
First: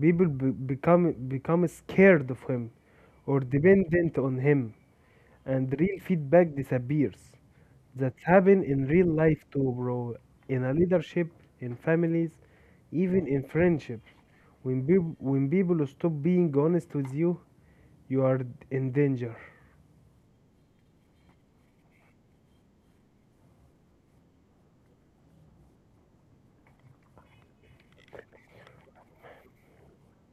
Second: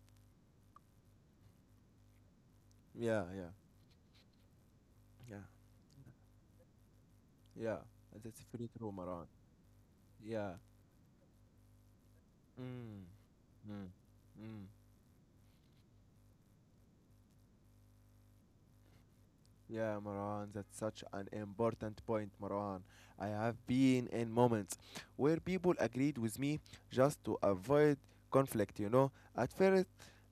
Speaker 2: People become scared of him
Speaker 1: yeah,
Speaker 2: or
Speaker 1: yeah,
Speaker 2: dependent on him,
Speaker 1: yeah,
Speaker 2: and real feedback disappears.
Speaker 1: yeah.
Speaker 2: That's
Speaker 1: That's
Speaker 2: happened
Speaker 1: very
Speaker 2: in
Speaker 1: true,
Speaker 2: real
Speaker 1: Marwan.
Speaker 2: life too, bro.
Speaker 1: Yeah.
Speaker 2: In a leadership, in families,
Speaker 1: Mm.
Speaker 2: even in
Speaker 1: Mm.
Speaker 2: friendships,
Speaker 1: Mm.
Speaker 2: When people stop being honest with you, you are in danger.
Speaker 1: Yeah, Marwan, that's such an important point, Marwan. I have been in moments where people agreed with me just to avoid conflict, you know. At first,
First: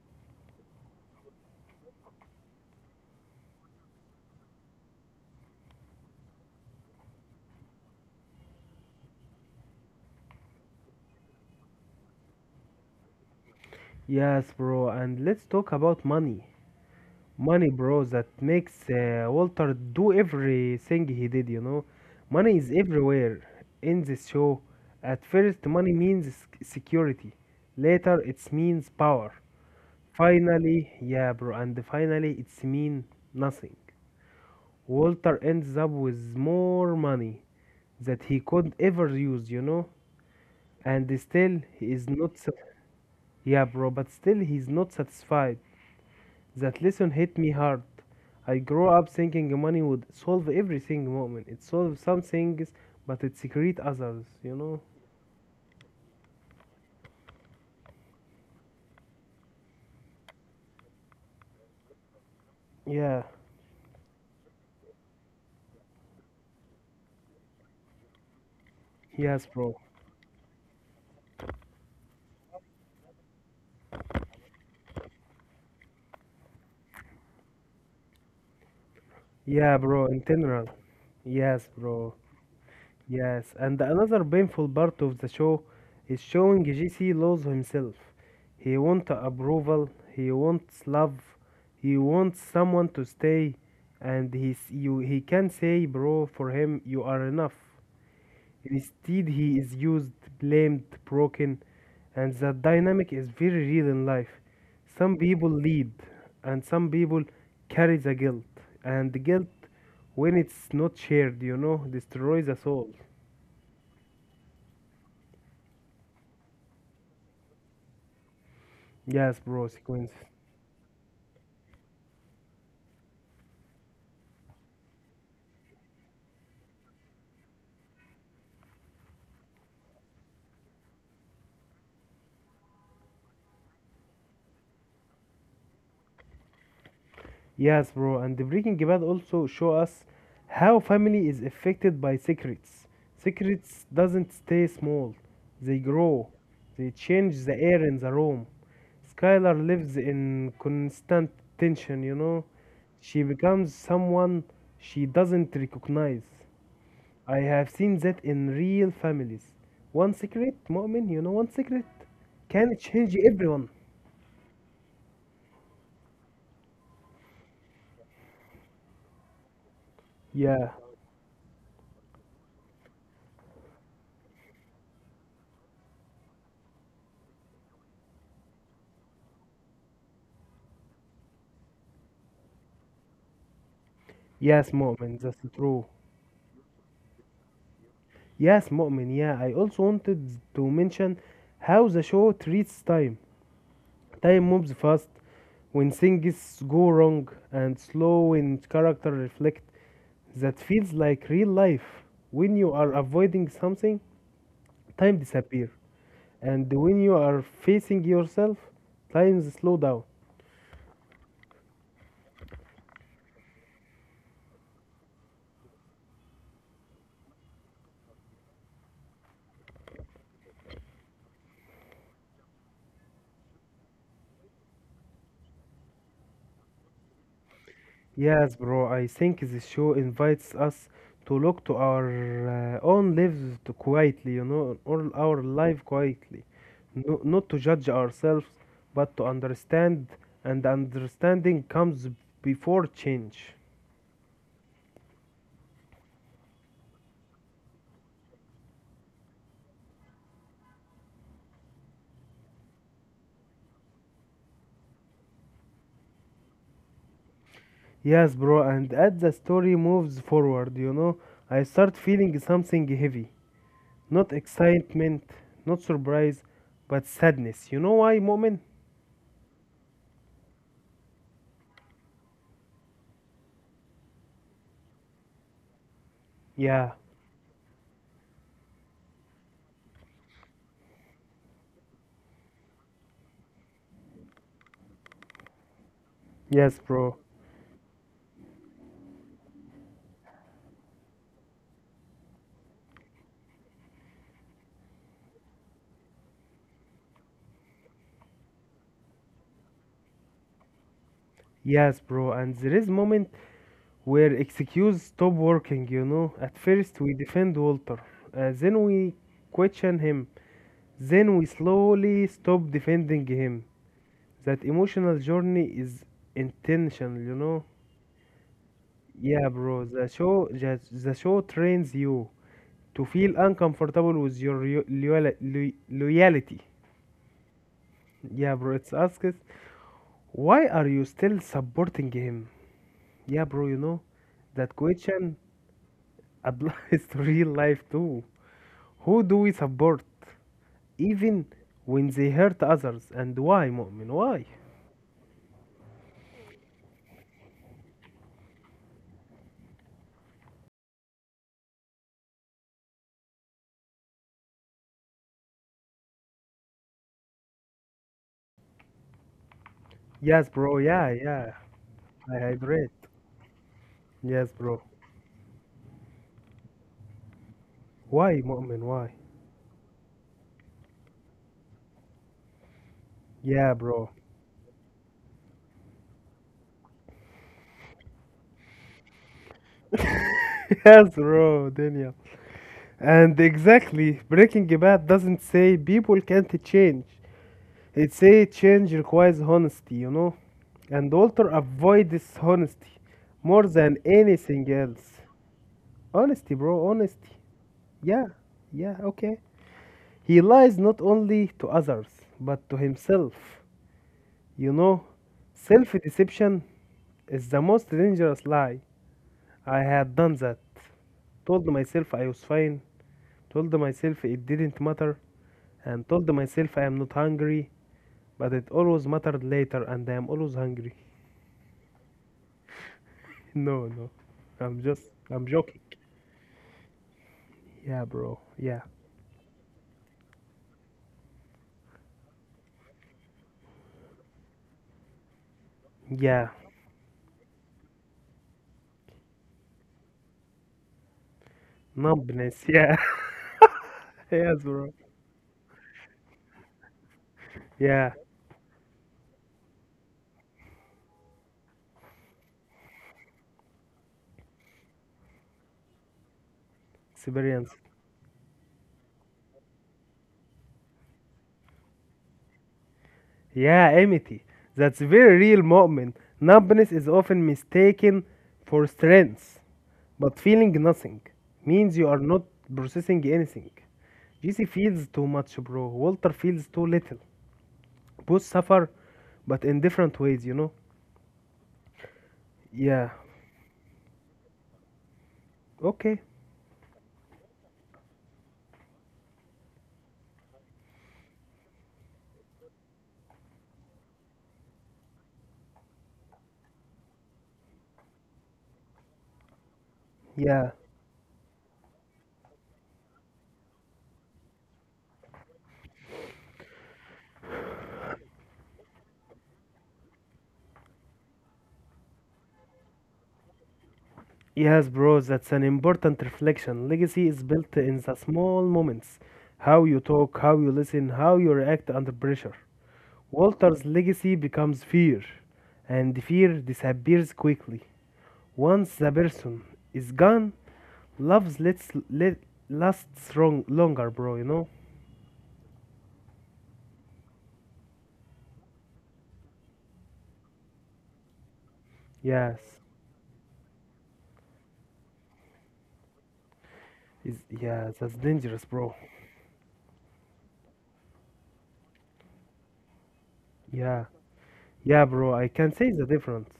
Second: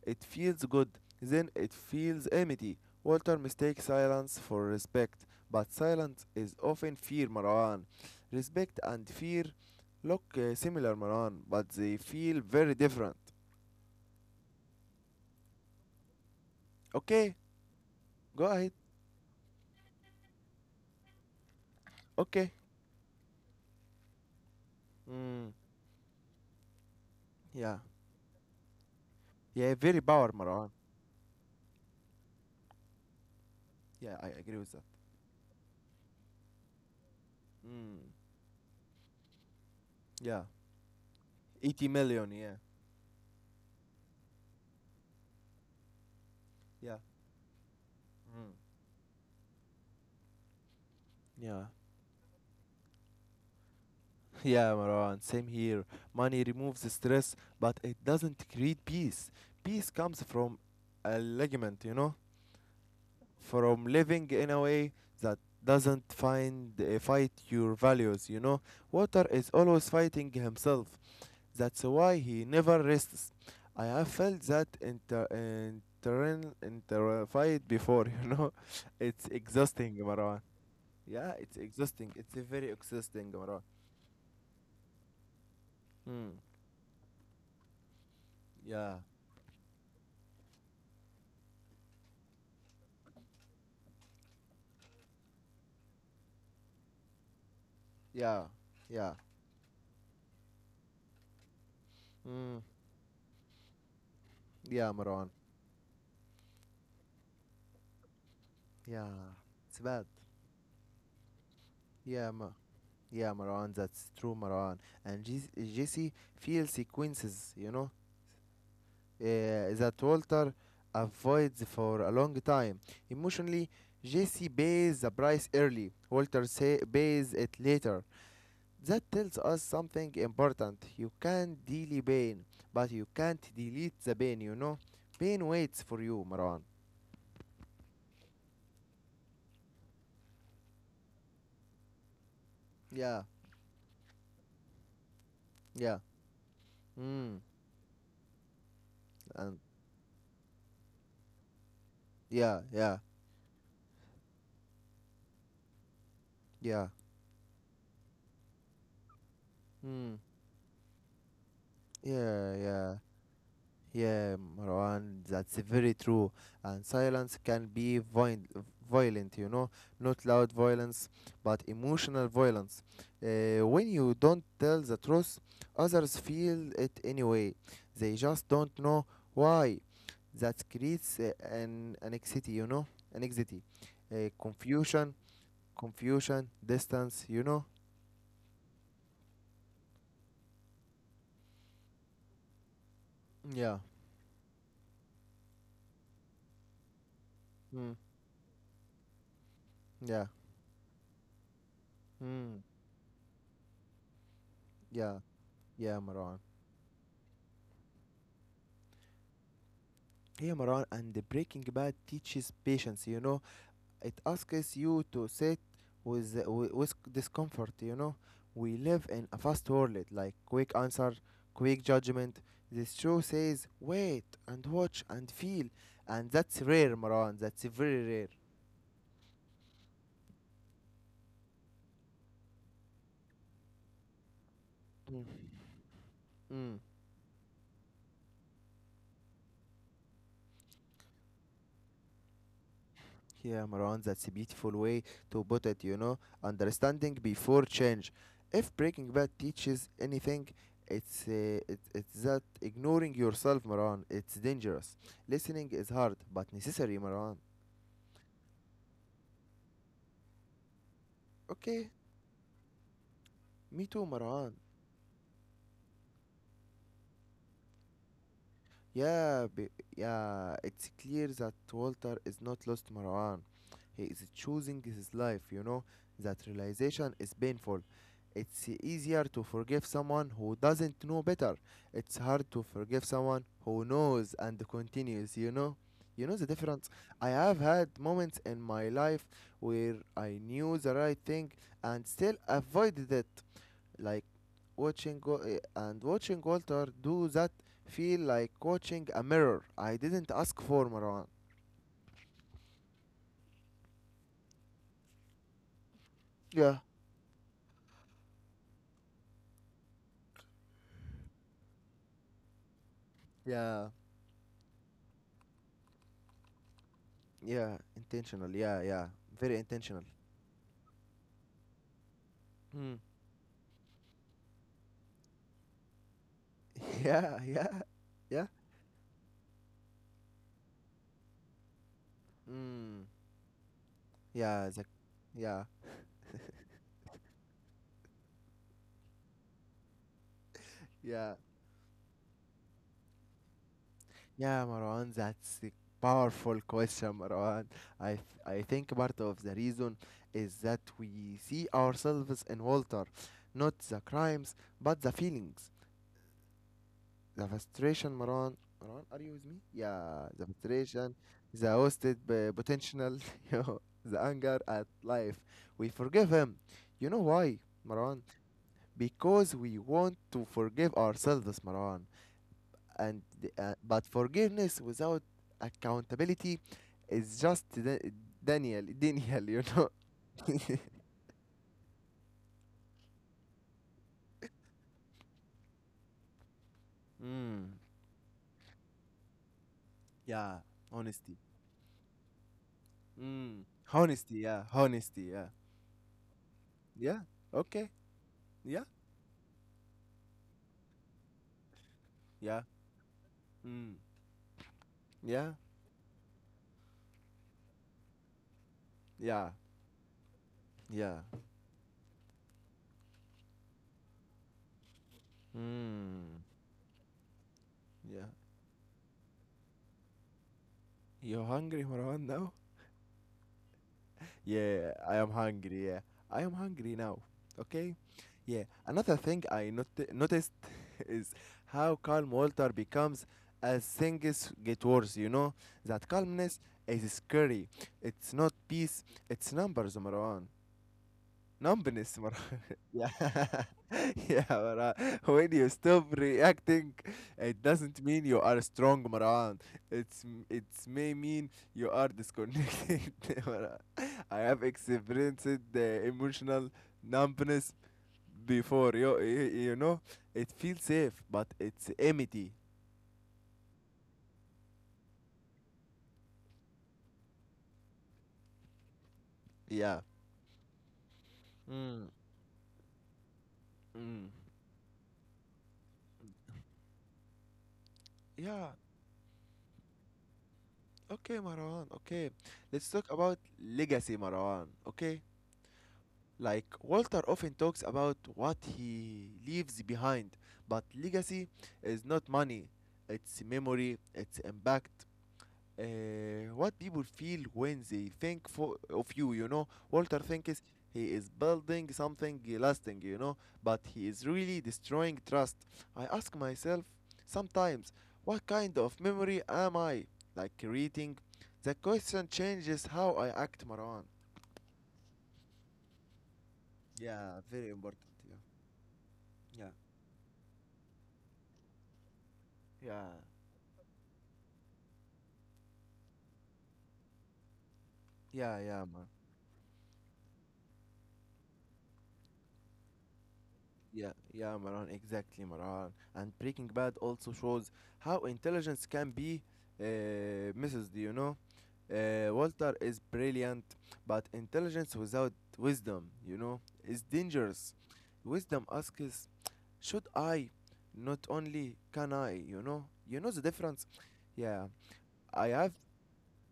Speaker 1: it feels good, then it feels empty. Walter mistakes silence for respect, but silence is often fear, Marwan. Respect and fear look similar, Marwan, but they feel very different.
Speaker 2: Yes, bro, and let's talk about money.
Speaker 1: Okay,
Speaker 2: Money, bro, that
Speaker 1: go ahead.
Speaker 2: makes Walter do everything he did, you know.
Speaker 1: Okay.
Speaker 2: Money is everywhere in this show. At
Speaker 1: Mm,
Speaker 2: first, money means security,
Speaker 1: yeah.
Speaker 2: later, it means power.
Speaker 1: Yeah, very power, Marwan.
Speaker 2: Finally, yeah, bro, and finally it's mean nothing.
Speaker 1: Yeah, I agree with that.
Speaker 2: Walter ends up with more money
Speaker 1: Mm.
Speaker 2: that he could ever use, you know?
Speaker 1: Yeah.
Speaker 2: And still,
Speaker 1: 80
Speaker 2: he is
Speaker 1: million,
Speaker 2: not.
Speaker 1: yeah.
Speaker 2: Yeah, bro, but still, he's not satisfied. That
Speaker 1: Yeah.
Speaker 2: lesson hit me hard.
Speaker 1: Mm.
Speaker 2: I grew up thinking money would solve everything, moment. It
Speaker 1: Yeah.
Speaker 2: solves some things, but it secrete others, you
Speaker 1: Yeah,
Speaker 2: know?
Speaker 1: Marwan, same here. Money removes stress, but it doesn't create peace. Peace comes from alignment, you know?
Speaker 2: Yeah,
Speaker 1: From living in a way that doesn't find fight your values, you know? Water
Speaker 2: yes,
Speaker 1: is
Speaker 2: bro.
Speaker 1: always fighting himself. That's why he never rests. I have felt that inter fight before, you know? It's
Speaker 2: Yeah,
Speaker 1: exhausting,
Speaker 2: bro, in
Speaker 1: Marwan.
Speaker 2: general.
Speaker 1: Yeah, it's
Speaker 2: Yes,
Speaker 1: exhausting.
Speaker 2: bro.
Speaker 1: It's a very exhausting,
Speaker 2: Yes,
Speaker 1: Marwan.
Speaker 2: and another painful part of the show is
Speaker 1: Mm.
Speaker 2: showing GC lose himself. He
Speaker 1: Yeah,
Speaker 2: wants approval, he wants love, he wants someone to stay, and he you he can say, bro, for him you are enough.
Speaker 1: yeah, yeah.
Speaker 2: Instead, he is used, blamed, broken, and that
Speaker 1: Mm.
Speaker 2: dynamic is very real in life.
Speaker 1: Yeah,
Speaker 2: Some
Speaker 1: Marwan.
Speaker 2: people lead, and some people carry the guilt,
Speaker 1: Yeah,
Speaker 2: and the guilt,
Speaker 1: it's bad.
Speaker 2: when it's not shared, you know,
Speaker 1: Yeah,
Speaker 2: destroys
Speaker 1: ma-
Speaker 2: us all.
Speaker 1: yeah, Marwan. That's true, Marwan. And Jesse feels sequences, you know,
Speaker 2: Yes, bro,
Speaker 1: that
Speaker 2: sequence.
Speaker 1: Walter avoids for a long time. Emotionally, Jesse pays the price early. Walter say, pays it later. That tells us something important. You can delay pain, but you can't delete the pain, you know? Pain waits for you, Marwan.
Speaker 2: Yes, bro, and the Breaking Bad also show us how family is affected by secrets.
Speaker 1: Yeah,
Speaker 2: Secrets doesn't stay small. They
Speaker 1: yeah.
Speaker 2: grow. They
Speaker 1: Mm.
Speaker 2: change the air in the room.
Speaker 1: And
Speaker 2: Skylar lives in constant tension, you know.
Speaker 1: yeah, yeah,
Speaker 2: She becomes someone she doesn't recognize.
Speaker 1: yeah.
Speaker 2: I have seen that in real families.
Speaker 1: Mm.
Speaker 2: One secret, Mu'min, you know, one secret
Speaker 1: Yeah,
Speaker 2: can
Speaker 1: yeah.
Speaker 2: change everyone.
Speaker 1: Yeah, Marwan, that's very true. And silence can be violent, you know, not loud
Speaker 2: Yeah,
Speaker 1: violence, but emotional violence. When you don't tell the truth, others feel it anyway. They just don't know why. That creates an anxiety, you know, anxiety,
Speaker 2: yes, Mu'min,
Speaker 1: confusion,
Speaker 2: that's true.
Speaker 1: confusion, distance, you know.
Speaker 2: Yes, Mu'min, yeah. I also wanted to mention how the show treats time.
Speaker 1: Yeah.
Speaker 2: Time moves fast when things go wrong and
Speaker 1: Mm.
Speaker 2: slow when characters reflect.
Speaker 1: Yeah.
Speaker 2: That feels like real life. When
Speaker 1: Mm.
Speaker 2: you are avoiding something, time
Speaker 1: Yeah.
Speaker 2: disappears.
Speaker 1: Yeah, Marwan.
Speaker 2: And when you are facing yourself, time slow down.
Speaker 1: Yeah, Maran, and the Breaking Bad teaches patience, you know. It asks you to sit with, with discomfort, you know. We live in a fast world, like quick answer, quick judgment. This show says, wait and watch and feel. And that's rare, Maran, that's very rare.
Speaker 2: Yes, bro, I think this show invites us to look to our own lives to quietly, you know, all
Speaker 1: Mm.
Speaker 2: our life quietly.
Speaker 1: Mm.
Speaker 2: No, not to judge ourselves, but to understand, and understanding comes before change.
Speaker 1: Yeah, Marwan, that's a beautiful way to put it, you know. Understanding before change. If Breaking Bad teaches anything, it's, uh, it's that ignoring yourself, Marwan, it's dangerous. Listening is hard, but necessary, Marwan.
Speaker 2: Yes, bro, and as the story moves forward, you know, I start
Speaker 1: Okay,
Speaker 2: feeling something heavy.
Speaker 1: me too,
Speaker 2: Not
Speaker 1: Marwan.
Speaker 2: excitement, not surprise, but sadness. You know why, moment?
Speaker 1: Yeah, be, yeah, it's clear that Walter is not lost Marwan. He is choosing his life, you know. That
Speaker 2: Yeah.
Speaker 1: realization is painful. It's easier to forgive someone who doesn't know better. It's hard to forgive someone who knows and continues, you know. You know the
Speaker 2: Yes,
Speaker 1: difference?
Speaker 2: bro.
Speaker 1: I have had moments in my life where I knew the right thing and still avoided it, like watching Go- eh, and watching Walter do that feel like watching a mirror. I didn't ask for Marwan.
Speaker 2: Yes, bro. And there is moment where excuses stop working, you know. At
Speaker 1: Yeah.
Speaker 2: first, we defend Walter, then we question him, then we slowly stop defending him.
Speaker 1: Yeah.
Speaker 2: That emotional journey is intentional, you know.
Speaker 1: Yeah, intentional. Yeah, yeah,
Speaker 2: Yeah,
Speaker 1: very
Speaker 2: bro, the
Speaker 1: intentional.
Speaker 2: show, the, the show trains you
Speaker 1: Hmm.
Speaker 2: to feel uncomfortable with your loyalty.
Speaker 1: Yeah, yeah, yeah.
Speaker 2: Yeah, bro, it asks, why are you still supporting him?
Speaker 1: Mm.
Speaker 2: Yeah, bro, you know, that
Speaker 1: Yeah, the,
Speaker 2: question
Speaker 1: yeah,
Speaker 2: applies to real life too. Who do we support
Speaker 1: yeah,
Speaker 2: even when they hurt others and why, Mu'min? Why?
Speaker 1: yeah, Marwan. That's a powerful question, Marwan. I think part of the reason is that we see ourselves in Walter, not the crimes, but the feelings. The frustration, Maran. Maran, are you with me? Yeah,
Speaker 2: Yes,
Speaker 1: the
Speaker 2: bro. Yeah,
Speaker 1: frustration,
Speaker 2: yeah.
Speaker 1: the wasted
Speaker 2: I hydrate.
Speaker 1: potential, you know, the
Speaker 2: Yes,
Speaker 1: anger
Speaker 2: bro.
Speaker 1: at life. We forgive him. You know why, Maran?
Speaker 2: Why, Mu'min? Why?
Speaker 1: Because we want to forgive ourselves, Maran. And the-
Speaker 2: Yeah,
Speaker 1: uh,
Speaker 2: bro.
Speaker 1: but forgiveness without accountability is just Daniel, Daniel, you know.
Speaker 2: Yes, bro, Daniel. And exactly, Breaking Bad doesn't say people can't change.
Speaker 1: mm,
Speaker 2: It say change requires honesty, you know?
Speaker 1: yeah,
Speaker 2: And
Speaker 1: honesty.
Speaker 2: Walter avoid this honesty more
Speaker 1: Mm,
Speaker 2: than anything else.
Speaker 1: honesty, yeah,
Speaker 2: Honesty, bro, honesty.
Speaker 1: yeah. Okay,
Speaker 2: Yeah,
Speaker 1: yeah,
Speaker 2: yeah, okay. He lies not only to others,
Speaker 1: yeah.
Speaker 2: but to himself.
Speaker 1: Mm.
Speaker 2: You know,
Speaker 1: Yeah,
Speaker 2: self deception is the most dangerous lie.
Speaker 1: yeah,
Speaker 2: I had done that.
Speaker 1: yeah.
Speaker 2: Told myself I was fine, told myself it didn't matter, and told
Speaker 1: Mm,
Speaker 2: myself I am not hungry,
Speaker 1: yeah.
Speaker 2: but it always mattered later, and I am always hungry.
Speaker 1: You're hungry, Marwan, now?
Speaker 2: No, no, I'm
Speaker 1: Yeah,
Speaker 2: just,
Speaker 1: I am
Speaker 2: I'm joking.
Speaker 1: hungry. Yeah, I am hungry now. Okay?
Speaker 2: Yeah, bro,
Speaker 1: Yeah.
Speaker 2: yeah,
Speaker 1: Another thing I noticed is how calm Walter becomes as things get worse, you know? That
Speaker 2: yeah,
Speaker 1: calmness is scary. It's not peace, it's numbers, Marwan. Numbness,
Speaker 2: numbness, yeah,
Speaker 1: yeah, yeah,
Speaker 2: yes, bro,
Speaker 1: Marwan. When you stop reacting, it
Speaker 2: yeah,
Speaker 1: doesn't mean you are strong, Marwan. It's m- it's may mean you are disconnected, Marwan. I have experienced the emotional
Speaker 2: experience.
Speaker 1: numbness before. You know, it feels safe, but it's empty.
Speaker 2: Yeah, Amity, that's very real moment. Numbness is often mistaken for strength,
Speaker 1: Yeah.
Speaker 2: but feeling nothing means you
Speaker 1: Mm.
Speaker 2: are not processing anything.
Speaker 1: Mm.
Speaker 2: GC feels too much, bro. Walter feels too little. Both
Speaker 1: Yeah.
Speaker 2: suffer, but in different ways, you know?
Speaker 1: Okay, Marwan. Okay. Let's
Speaker 2: Yeah.
Speaker 1: talk about legacy, Marwan. Okay.
Speaker 2: Okay.
Speaker 1: Like Walter often talks about what he leaves behind, but legacy is not money, it's memory, it's impact. What people feel when they think of you, you know. Walter thinks
Speaker 2: Yeah.
Speaker 1: he is building something lasting, you know, but he is really destroying trust. I ask myself sometimes, what kind of memory am I? Like creating? The question changes how I act, Marwan.
Speaker 2: Yes, bro, that's an important reflection. Legacy is
Speaker 1: Yeah,
Speaker 2: built
Speaker 1: very
Speaker 2: in
Speaker 1: important.
Speaker 2: the
Speaker 1: Yeah.
Speaker 2: small moments,
Speaker 1: Yeah.
Speaker 2: how you talk, how you listen, how you react under pressure.
Speaker 1: Yeah,
Speaker 2: Walter's legacy becomes fear, and fear disappears quickly.
Speaker 1: yeah, yeah,
Speaker 2: Once the
Speaker 1: man.
Speaker 2: person is gone, love lets let lasts strong longer,
Speaker 1: Yeah,
Speaker 2: bro. You
Speaker 1: yeah,
Speaker 2: know?
Speaker 1: Maran, exactly, Maran. And Breaking Bad also shows how intelligence can be misused, you know?
Speaker 2: Yes.
Speaker 1: Walter is brilliant, but intelligence without wisdom, you know, is
Speaker 2: Is
Speaker 1: dangerous.
Speaker 2: yeah, that's dangerous,
Speaker 1: Wisdom
Speaker 2: bro.
Speaker 1: asks, should I? Not only can I, you know? You know the difference?
Speaker 2: Yeah,
Speaker 1: Yeah,
Speaker 2: yeah, bro. I
Speaker 1: I
Speaker 2: can
Speaker 1: have
Speaker 2: say the difference,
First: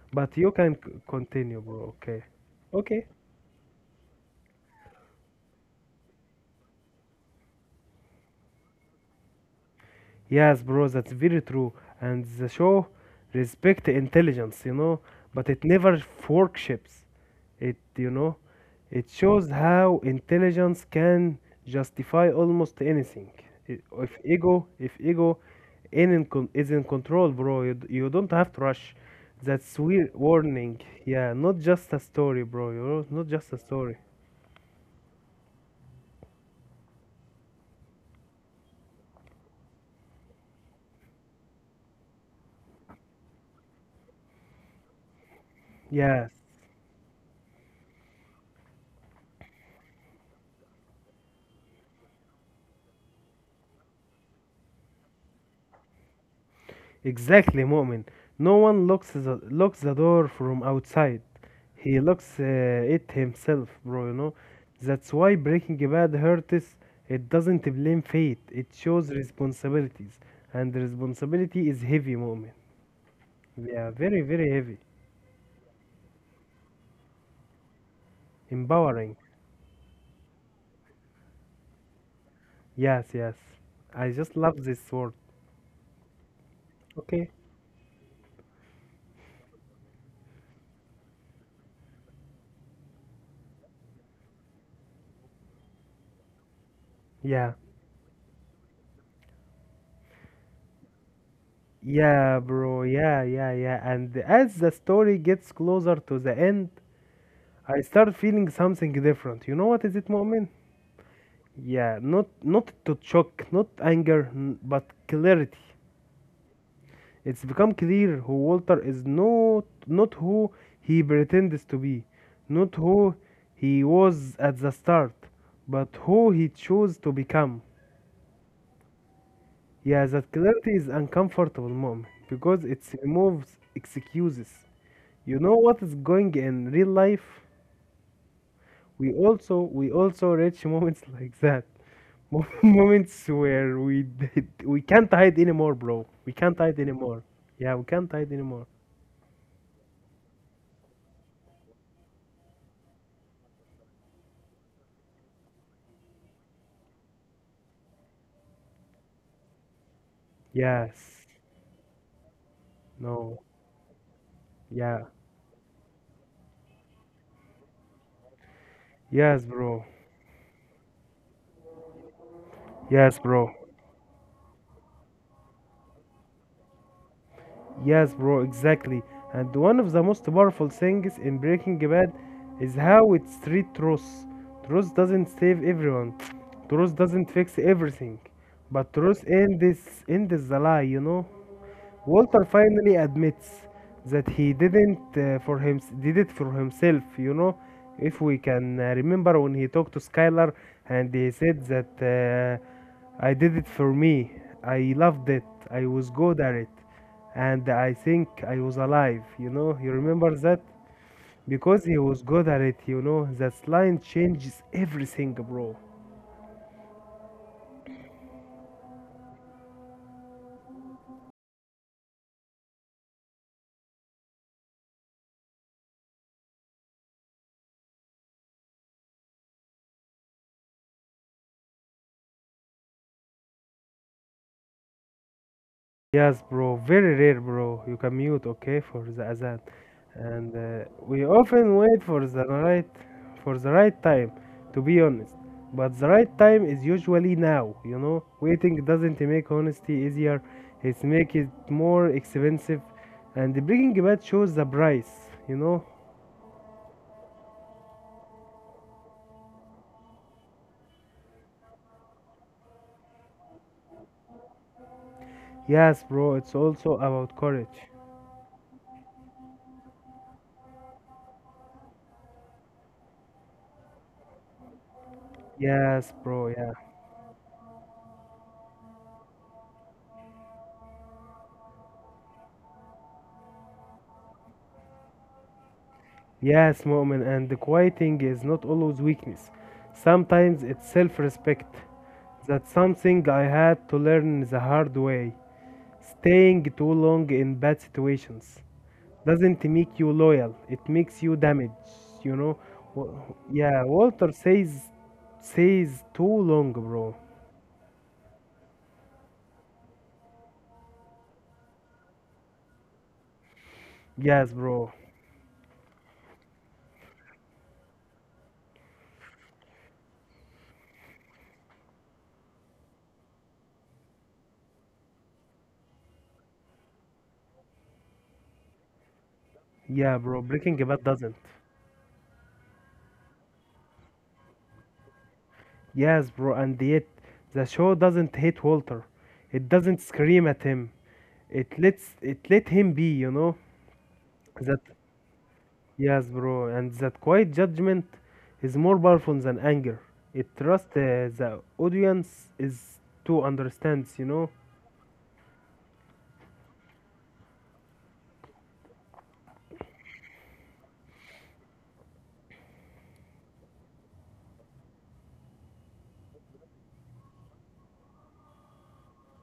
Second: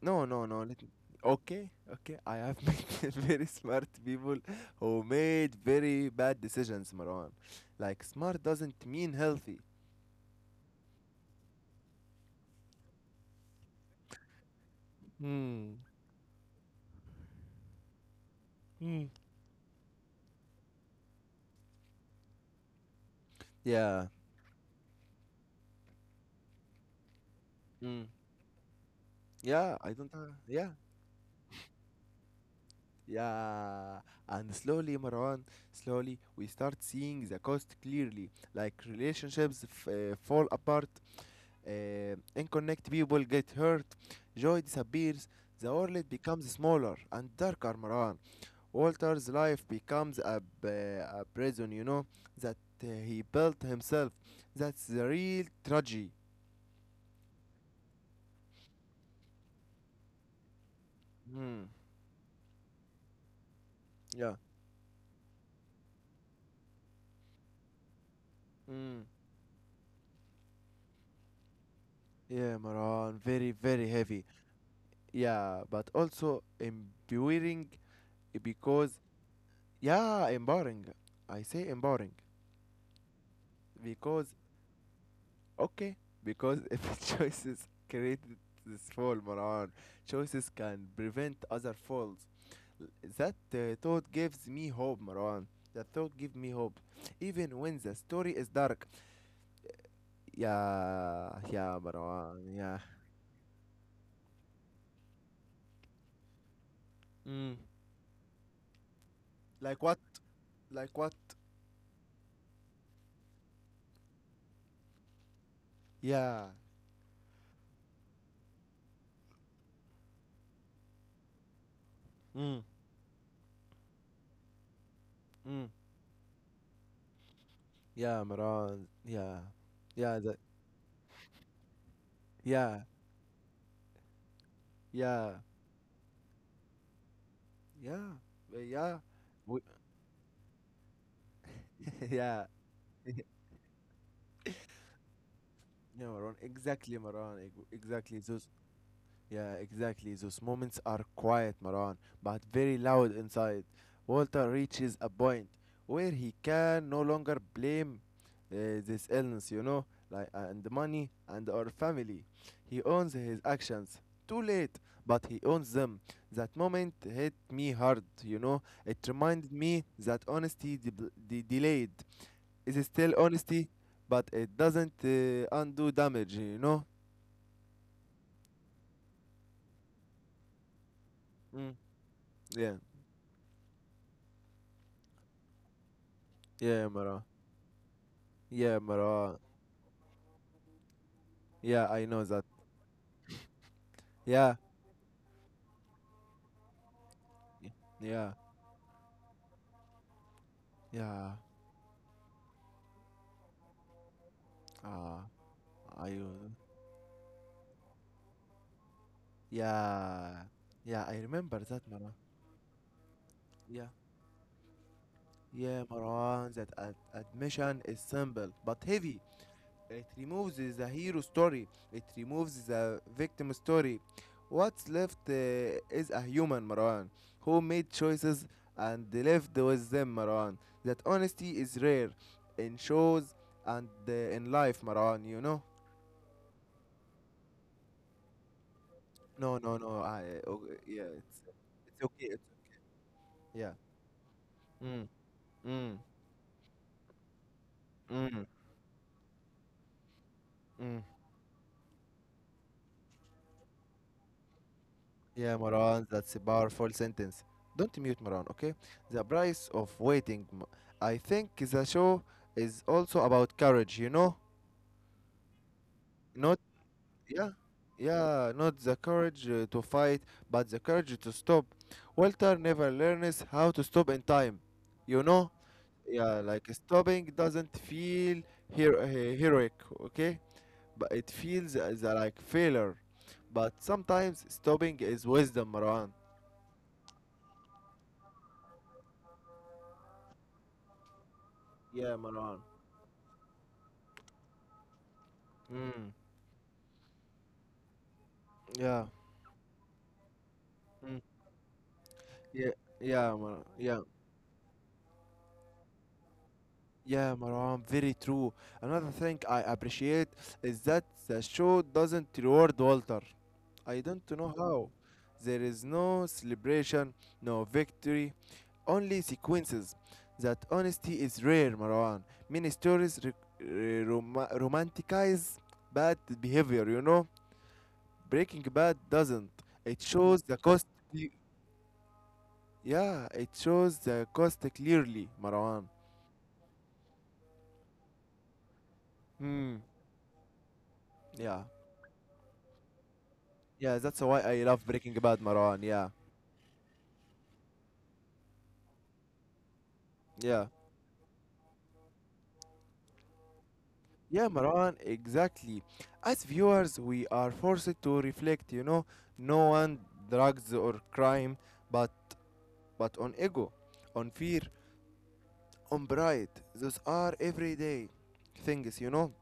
Speaker 1: No,
Speaker 2: but
Speaker 1: no,
Speaker 2: you
Speaker 1: no.
Speaker 2: can
Speaker 1: Let me.
Speaker 2: continue,
Speaker 1: Okay,
Speaker 2: bro.
Speaker 1: okay.
Speaker 2: Okay,
Speaker 1: I have
Speaker 2: okay.
Speaker 1: met very smart people who made very bad decisions, Marwan. Like smart doesn't mean healthy.
Speaker 2: Yes, bro, that's very true. And the show respect intelligence, you know, but it
Speaker 1: Hmm.
Speaker 2: never forkships. It, you know,
Speaker 1: Hmm.
Speaker 2: it shows how intelligence can justify almost anything.
Speaker 1: Yeah.
Speaker 2: If ego is in control, bro,
Speaker 1: Mm.
Speaker 2: you don't have to rush. That's
Speaker 1: Yeah, I
Speaker 2: weird
Speaker 1: don't know. Yeah.
Speaker 2: warning. Yeah, not just a story, bro. You know, not just a story.
Speaker 1: Yeah. And slowly, Marwan, slowly, we start seeing the cost clearly. Like relationships fall apart, unconnect people get hurt, joy disappears, the world
Speaker 2: Yes.
Speaker 1: becomes smaller and darker, Marwan. Walter's life becomes a prison, you know, that he built himself. That's the real tragedy.
Speaker 2: Exactly, Mu'min. No one locks locks the door from outside.
Speaker 1: Mm,
Speaker 2: He locks it himself, bro, you
Speaker 1: yeah.
Speaker 2: know. That's why Breaking Bad hurts. It doesn't blame fate. It
Speaker 1: Mm,
Speaker 2: shows responsibilities. And responsibility is heavy, Mu'min.
Speaker 1: yeah, Maran. Very, very
Speaker 2: Yeah, very,
Speaker 1: heavy.
Speaker 2: very heavy.
Speaker 1: Yeah, but also empowering because,
Speaker 2: Empowering.
Speaker 1: yeah, empowering. I say empowering
Speaker 2: Yes, yes. I
Speaker 1: because,
Speaker 2: just love this word.
Speaker 1: okay, because if
Speaker 2: Okay.
Speaker 1: choices created this fall, Maran, choices can prevent other falls. That thought gives me hope, Marwan. That thought gives me hope.
Speaker 2: Yeah.
Speaker 1: Even when the story is dark. Yeah, yeah,
Speaker 2: Yeah,
Speaker 1: Marwan, yeah.
Speaker 2: bro. Yeah. And as the story gets closer to the end,
Speaker 1: Mm.
Speaker 2: I start feeling something different. You know
Speaker 1: Like
Speaker 2: what is
Speaker 1: what?
Speaker 2: it, Mu'min?
Speaker 1: Like what?
Speaker 2: Yeah, not to shock, not anger, but clarity.
Speaker 1: Yeah.
Speaker 2: It's become clear who Walter is not who he pretends to be,
Speaker 1: Mm.
Speaker 2: not who he was at the start,
Speaker 1: Mm.
Speaker 2: but who he chose to become.
Speaker 1: Yeah, Marwan. Yeah.
Speaker 2: Yeah,
Speaker 1: Yeah,
Speaker 2: that clarity is uncomfortable, Mom, because
Speaker 1: yeah,
Speaker 2: it removes excuses.
Speaker 1: yeah,
Speaker 2: You know what is going in real life?
Speaker 1: yeah, yeah. We,
Speaker 2: We also reach moments like that.
Speaker 1: yeah.
Speaker 2: Moments where we can't hide anymore, bro.
Speaker 1: Yeah,
Speaker 2: We
Speaker 1: Marwan.
Speaker 2: can't hide
Speaker 1: Exactly,
Speaker 2: anymore.
Speaker 1: Marwan. ex-
Speaker 2: Yeah, we can't
Speaker 1: Exactly.
Speaker 2: hide
Speaker 1: Those
Speaker 2: anymore.
Speaker 1: Yeah, exactly. Those moments are quiet, Maran, but very loud inside. Walter reaches a point where he can no longer blame this illness, like and the money
Speaker 2: Yes.
Speaker 1: and our family. He owns his
Speaker 2: No.
Speaker 1: actions. Too late,
Speaker 2: Yeah.
Speaker 1: but he owns them. That moment hit me hard. It
Speaker 2: Yes,
Speaker 1: reminded me
Speaker 2: bro.
Speaker 1: that honesty delayed is still
Speaker 2: Yes, bro.
Speaker 1: honesty, but it doesn't undo damage.
Speaker 2: Yes, bro. Exactly. And one of the most powerful things in
Speaker 1: Mm.
Speaker 2: Breaking Bad
Speaker 1: Yeah,
Speaker 2: is how it's treat truth. Truth doesn't save everyone.
Speaker 1: yeah,
Speaker 2: Truth
Speaker 1: Maran.
Speaker 2: doesn't fix everything,
Speaker 1: Yeah,
Speaker 2: but truth
Speaker 1: Marwa.
Speaker 2: ends the lie. You know.
Speaker 1: Yeah, I know that.
Speaker 2: Walter finally admits that
Speaker 1: Yeah,
Speaker 2: he didn't for him did it for himself. You know,
Speaker 1: y-
Speaker 2: if
Speaker 1: yeah,
Speaker 2: we can remember when he talked to Skylar and
Speaker 1: yeah.
Speaker 2: he said that I did it for me. I
Speaker 1: Ah,
Speaker 2: loved it. I
Speaker 1: I.
Speaker 2: was good
Speaker 1: will-
Speaker 2: at it, and I think I was alive. You know, you
Speaker 1: Yeah,
Speaker 2: remember that
Speaker 1: yeah. I remember that,
Speaker 2: because he
Speaker 1: Marwa.
Speaker 2: was good at it. You know, that
Speaker 1: Yeah,
Speaker 2: line changes everything, bro.
Speaker 1: yeah, Marwan. That admission is simple but heavy. It removes the hero story. It removes the victim story. What's left is a human, Marwan, who made choices and lived with them, Marwan. That honesty is rare in shows and in life, Marwan. You know.
Speaker 2: Yes, bro. Very rare, bro. You can mute, okay, for the
Speaker 1: No,
Speaker 2: azan,
Speaker 1: no, no. I
Speaker 2: and
Speaker 1: Okay, yeah,
Speaker 2: we
Speaker 1: it's
Speaker 2: often
Speaker 1: it's
Speaker 2: wait
Speaker 1: okay.
Speaker 2: for
Speaker 1: Yeah.
Speaker 2: the right time, to be
Speaker 1: Mm,
Speaker 2: honest.
Speaker 1: mm,
Speaker 2: But the right time is usually now. You know,
Speaker 1: mm,
Speaker 2: waiting doesn't make honesty easier.
Speaker 1: mm.
Speaker 2: It's make it more expensive, and the bringing bad shows the price.
Speaker 1: Yeah,
Speaker 2: You know.
Speaker 1: Moran, that's a powerful sentence. Don't mute Moran, okay? The price of waiting. I think the show is also about courage, you know?
Speaker 2: Yes, bro. It's
Speaker 1: Not
Speaker 2: also about
Speaker 1: Yeah.
Speaker 2: courage.
Speaker 1: Yeah, not the courage to fight, but the courage to stop. Walter never learns how to stop in time. You know?
Speaker 2: Yes,
Speaker 1: Yeah,
Speaker 2: bro.
Speaker 1: like
Speaker 2: Yeah.
Speaker 1: stopping doesn't feel hero- uh, heroic, okay? But it feels as like failure. But sometimes stopping is wisdom, Marwan.
Speaker 2: Yes, Mu'min, and quieting is not always weakness. Sometimes it's self respect.
Speaker 1: Yeah, Marwan.
Speaker 2: That's something I had to learn the hard way.
Speaker 1: Mm.
Speaker 2: Staying too long in bad situations
Speaker 1: Yeah.
Speaker 2: doesn't make you loyal, it
Speaker 1: Mm.
Speaker 2: makes you damaged, you know?
Speaker 1: Yeah.
Speaker 2: Wa-
Speaker 1: Yeah, Maran.
Speaker 2: Yeah,
Speaker 1: Yeah.
Speaker 2: Walter says, says too long, bro.
Speaker 1: Yeah, Marwan. Very true. Another thing I appreciate is that the show doesn't reward Walter. I don't
Speaker 2: Yes,
Speaker 1: know how.
Speaker 2: bro.
Speaker 1: There is no celebration, no victory, only sequences. That honesty is rare, Marwan. Many stories romanticize bad behavior, you know? Breaking Bad doesn't. It
Speaker 2: Yeah, bro,
Speaker 1: shows the
Speaker 2: Breaking
Speaker 1: cost.
Speaker 2: Bad doesn't.
Speaker 1: Yeah, it shows the cost clearly, Marwan.
Speaker 2: Yes, bro, and yet the show doesn't hate Walter. It
Speaker 1: Hmm.
Speaker 2: doesn't scream at him.
Speaker 1: Yeah.
Speaker 2: It let him be, you know?
Speaker 1: Yeah, that's why I
Speaker 2: That
Speaker 1: love Breaking Bad, Marwan. Yeah.
Speaker 2: Yes, bro, and that quiet judgment is more powerful than anger. It
Speaker 1: Yeah.
Speaker 2: trusts the audience is to understands, you
Speaker 1: Yeah,
Speaker 2: know?
Speaker 1: Marwan, exactly. As viewers, we are forced to reflect, no one drugs or crime, but but on ego, on fear, on pride. Those are everyday things.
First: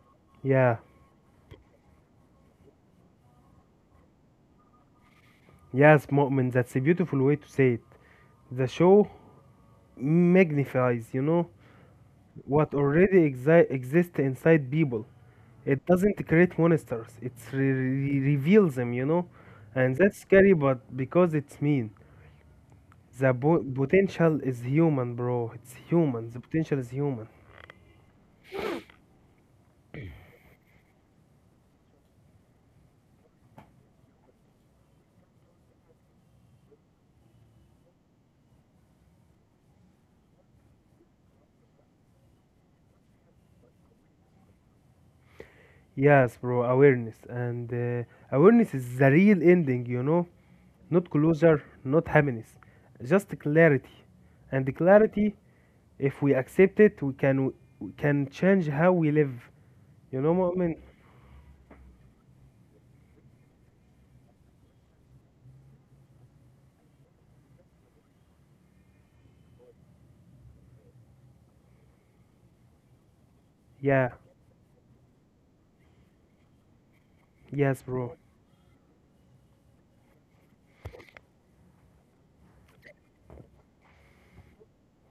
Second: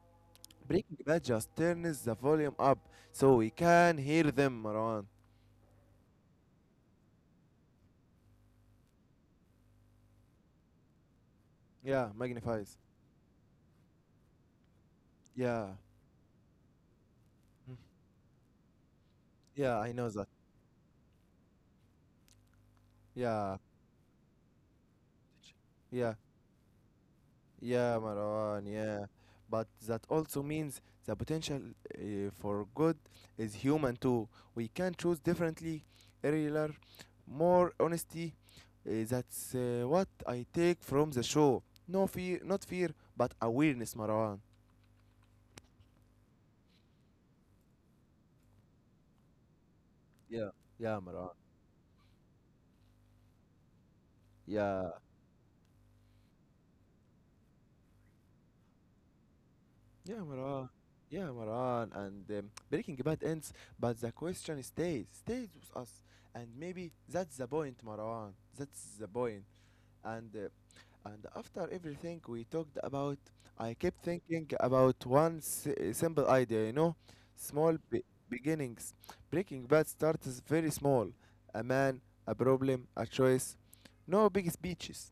Speaker 2: Yeah.
Speaker 1: Breaking Bad just turns the volume up so we can hear them, Marwan.
Speaker 2: Yes, Mu'min, that's a beautiful way to say it. The show magnifies, you know,
Speaker 1: Yeah,
Speaker 2: what
Speaker 1: magnifies.
Speaker 2: already exists inside people.
Speaker 1: Yeah.
Speaker 2: It doesn't create monsters. It re-
Speaker 1: Mm.
Speaker 2: re- reveals them, you know,
Speaker 1: Yeah, I
Speaker 2: and
Speaker 1: know
Speaker 2: that's
Speaker 1: that.
Speaker 2: scary. But because it's mean,
Speaker 1: Yeah.
Speaker 2: potential is human, bro. It's
Speaker 1: Yeah.
Speaker 2: human. The potential is human.
Speaker 1: Yeah, Marwan. Yeah. But that also means the potential for good is human too. We can choose differently, earlier, more honesty. That's what I take from the show. No fear, not fear, but awareness, Marwan.
Speaker 2: Yes, bro. Awareness and awareness is the real ending, you know.
Speaker 1: Yeah. Yeah,
Speaker 2: Not
Speaker 1: Marwan.
Speaker 2: closure, not happiness, just clarity. And the
Speaker 1: Yeah.
Speaker 2: clarity, if we accept it, we can change how we live.
Speaker 1: Yeah,
Speaker 2: You know,
Speaker 1: Maran.
Speaker 2: Mu'min?
Speaker 1: Yeah, Maran. And Breaking Bad ends, but the question stays with us. And maybe that's the point, Maran. That's the point. And uh, and after everything we talked about, I kept
Speaker 2: Yeah.
Speaker 1: thinking about one simple idea. You know, small
Speaker 2: Yes,
Speaker 1: be-
Speaker 2: bro.
Speaker 1: beginnings. Breaking Bad starts very small. A man, a problem, a choice. No big speeches.